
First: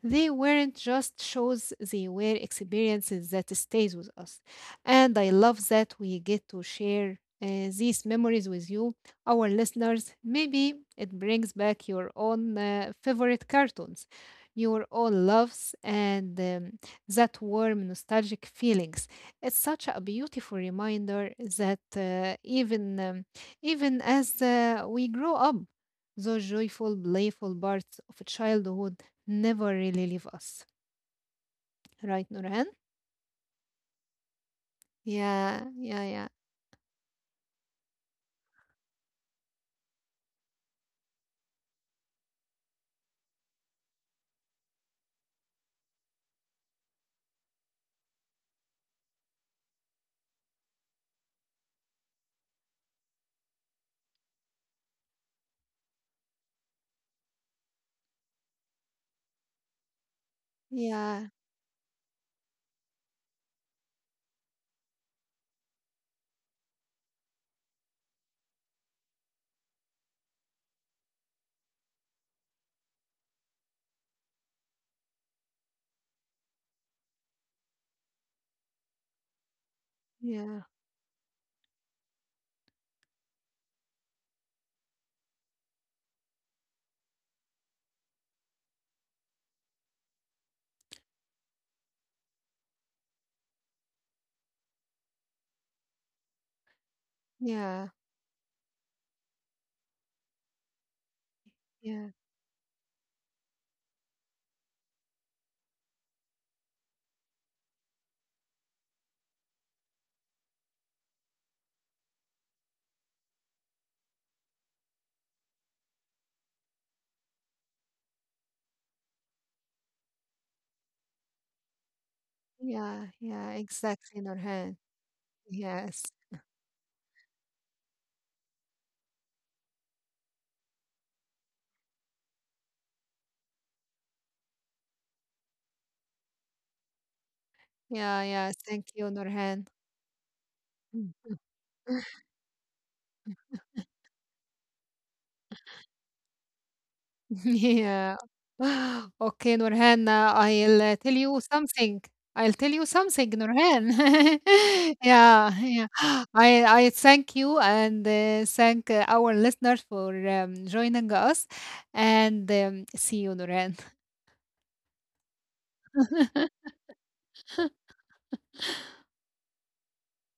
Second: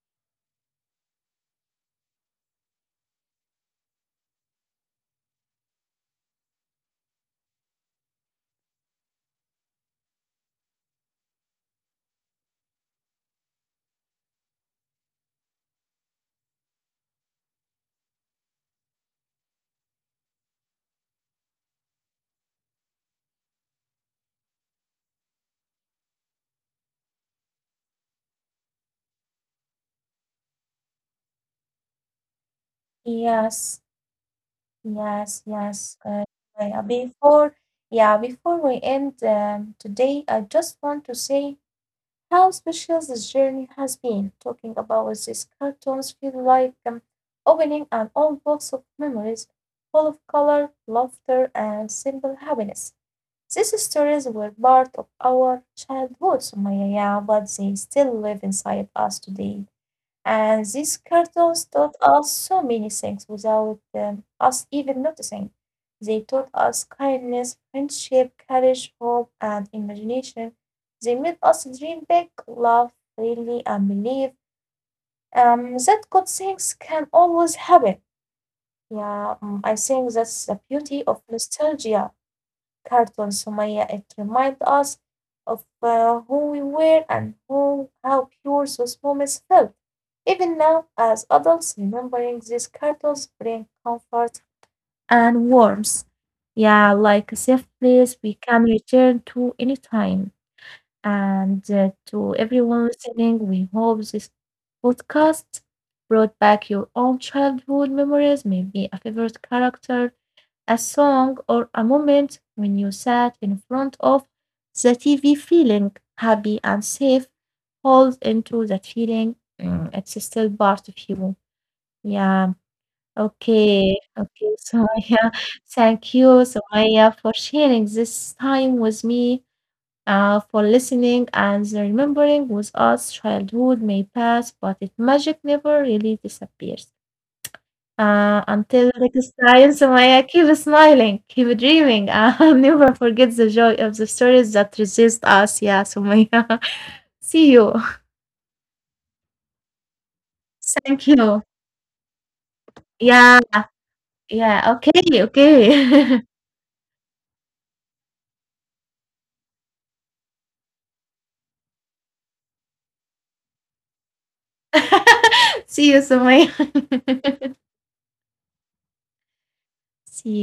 [SPEAKER 1] They weren't just shows, they were experiences that stays with us. And I love that we get to share these memories with you, our listeners. Maybe it brings back your own favorite cartoons, your own loves, and that warm, nostalgic feelings. It's such a beautiful reminder that even as we grow up, those joyful, playful parts of childhood never really leave us. Right, Nurhan?
[SPEAKER 2] Yes. Yes,
[SPEAKER 1] Yeah,
[SPEAKER 2] yes.
[SPEAKER 1] yeah, yeah,
[SPEAKER 2] Yeah, before, yeah, before we end today, I just want to say how special this journey has been. Talking about these cartoons feel like opening an old box of memories full of color, laughter, and simple happiness. These stories were part of our childhood, Sumaya, yeah, but they still live inside us today. And these
[SPEAKER 1] yeah,
[SPEAKER 2] cartoons taught us so many things without us even noticing. They taught us kindness, friendship, courage, hope, and imagination. They made us dream big, love freely, and believe that good things can always happen. Yeah, mm, I think that's the
[SPEAKER 1] yeah,
[SPEAKER 2] beauty of nostalgia cartoon, Sumaya. It reminds us of who we were and who, how pure those moments felt. Even now, as adults, remembering these cartoons bring comfort and warmth. Yeah, like a safe
[SPEAKER 1] yeah,
[SPEAKER 2] place we can return to anytime. And
[SPEAKER 1] yeah,
[SPEAKER 2] to everyone listening, we hope this podcast brought back your own childhood memories, maybe a favorite character, a song, or a moment when you sat in front of the TV feeling happy and safe. Hold into that feeling. Mm, it's still part of you. Yeah.
[SPEAKER 1] yeah, yeah,
[SPEAKER 2] Okay.
[SPEAKER 1] exactly,
[SPEAKER 2] Okay.
[SPEAKER 1] Nurhan.
[SPEAKER 2] So yeah,
[SPEAKER 1] Yes.
[SPEAKER 2] thank you, Sumaya, for sharing this time with me, for listening and remembering with us. Childhood may pass, but its magic never really disappears.
[SPEAKER 1] Yeah, yeah, thank
[SPEAKER 2] Until
[SPEAKER 1] you,
[SPEAKER 2] the
[SPEAKER 1] Nurhan.
[SPEAKER 2] science, Sumaya, keep
[SPEAKER 1] Mm.
[SPEAKER 2] smiling, keep dreaming. I'll never forget the joy of the stories that resist us. Yeah, Sumaya. See you.
[SPEAKER 1] Yeah. Okay, Nurhan, I'll
[SPEAKER 2] Thank
[SPEAKER 1] tell you
[SPEAKER 2] you.
[SPEAKER 1] something. I'll tell you something,
[SPEAKER 2] Yeah,
[SPEAKER 1] Nurhan.
[SPEAKER 2] yeah. Okay,
[SPEAKER 1] Yeah, yeah.
[SPEAKER 2] okay.
[SPEAKER 1] I I thank you and thank our listeners for joining us. And see you, Nurhan.
[SPEAKER 2] See you, Sumaya. See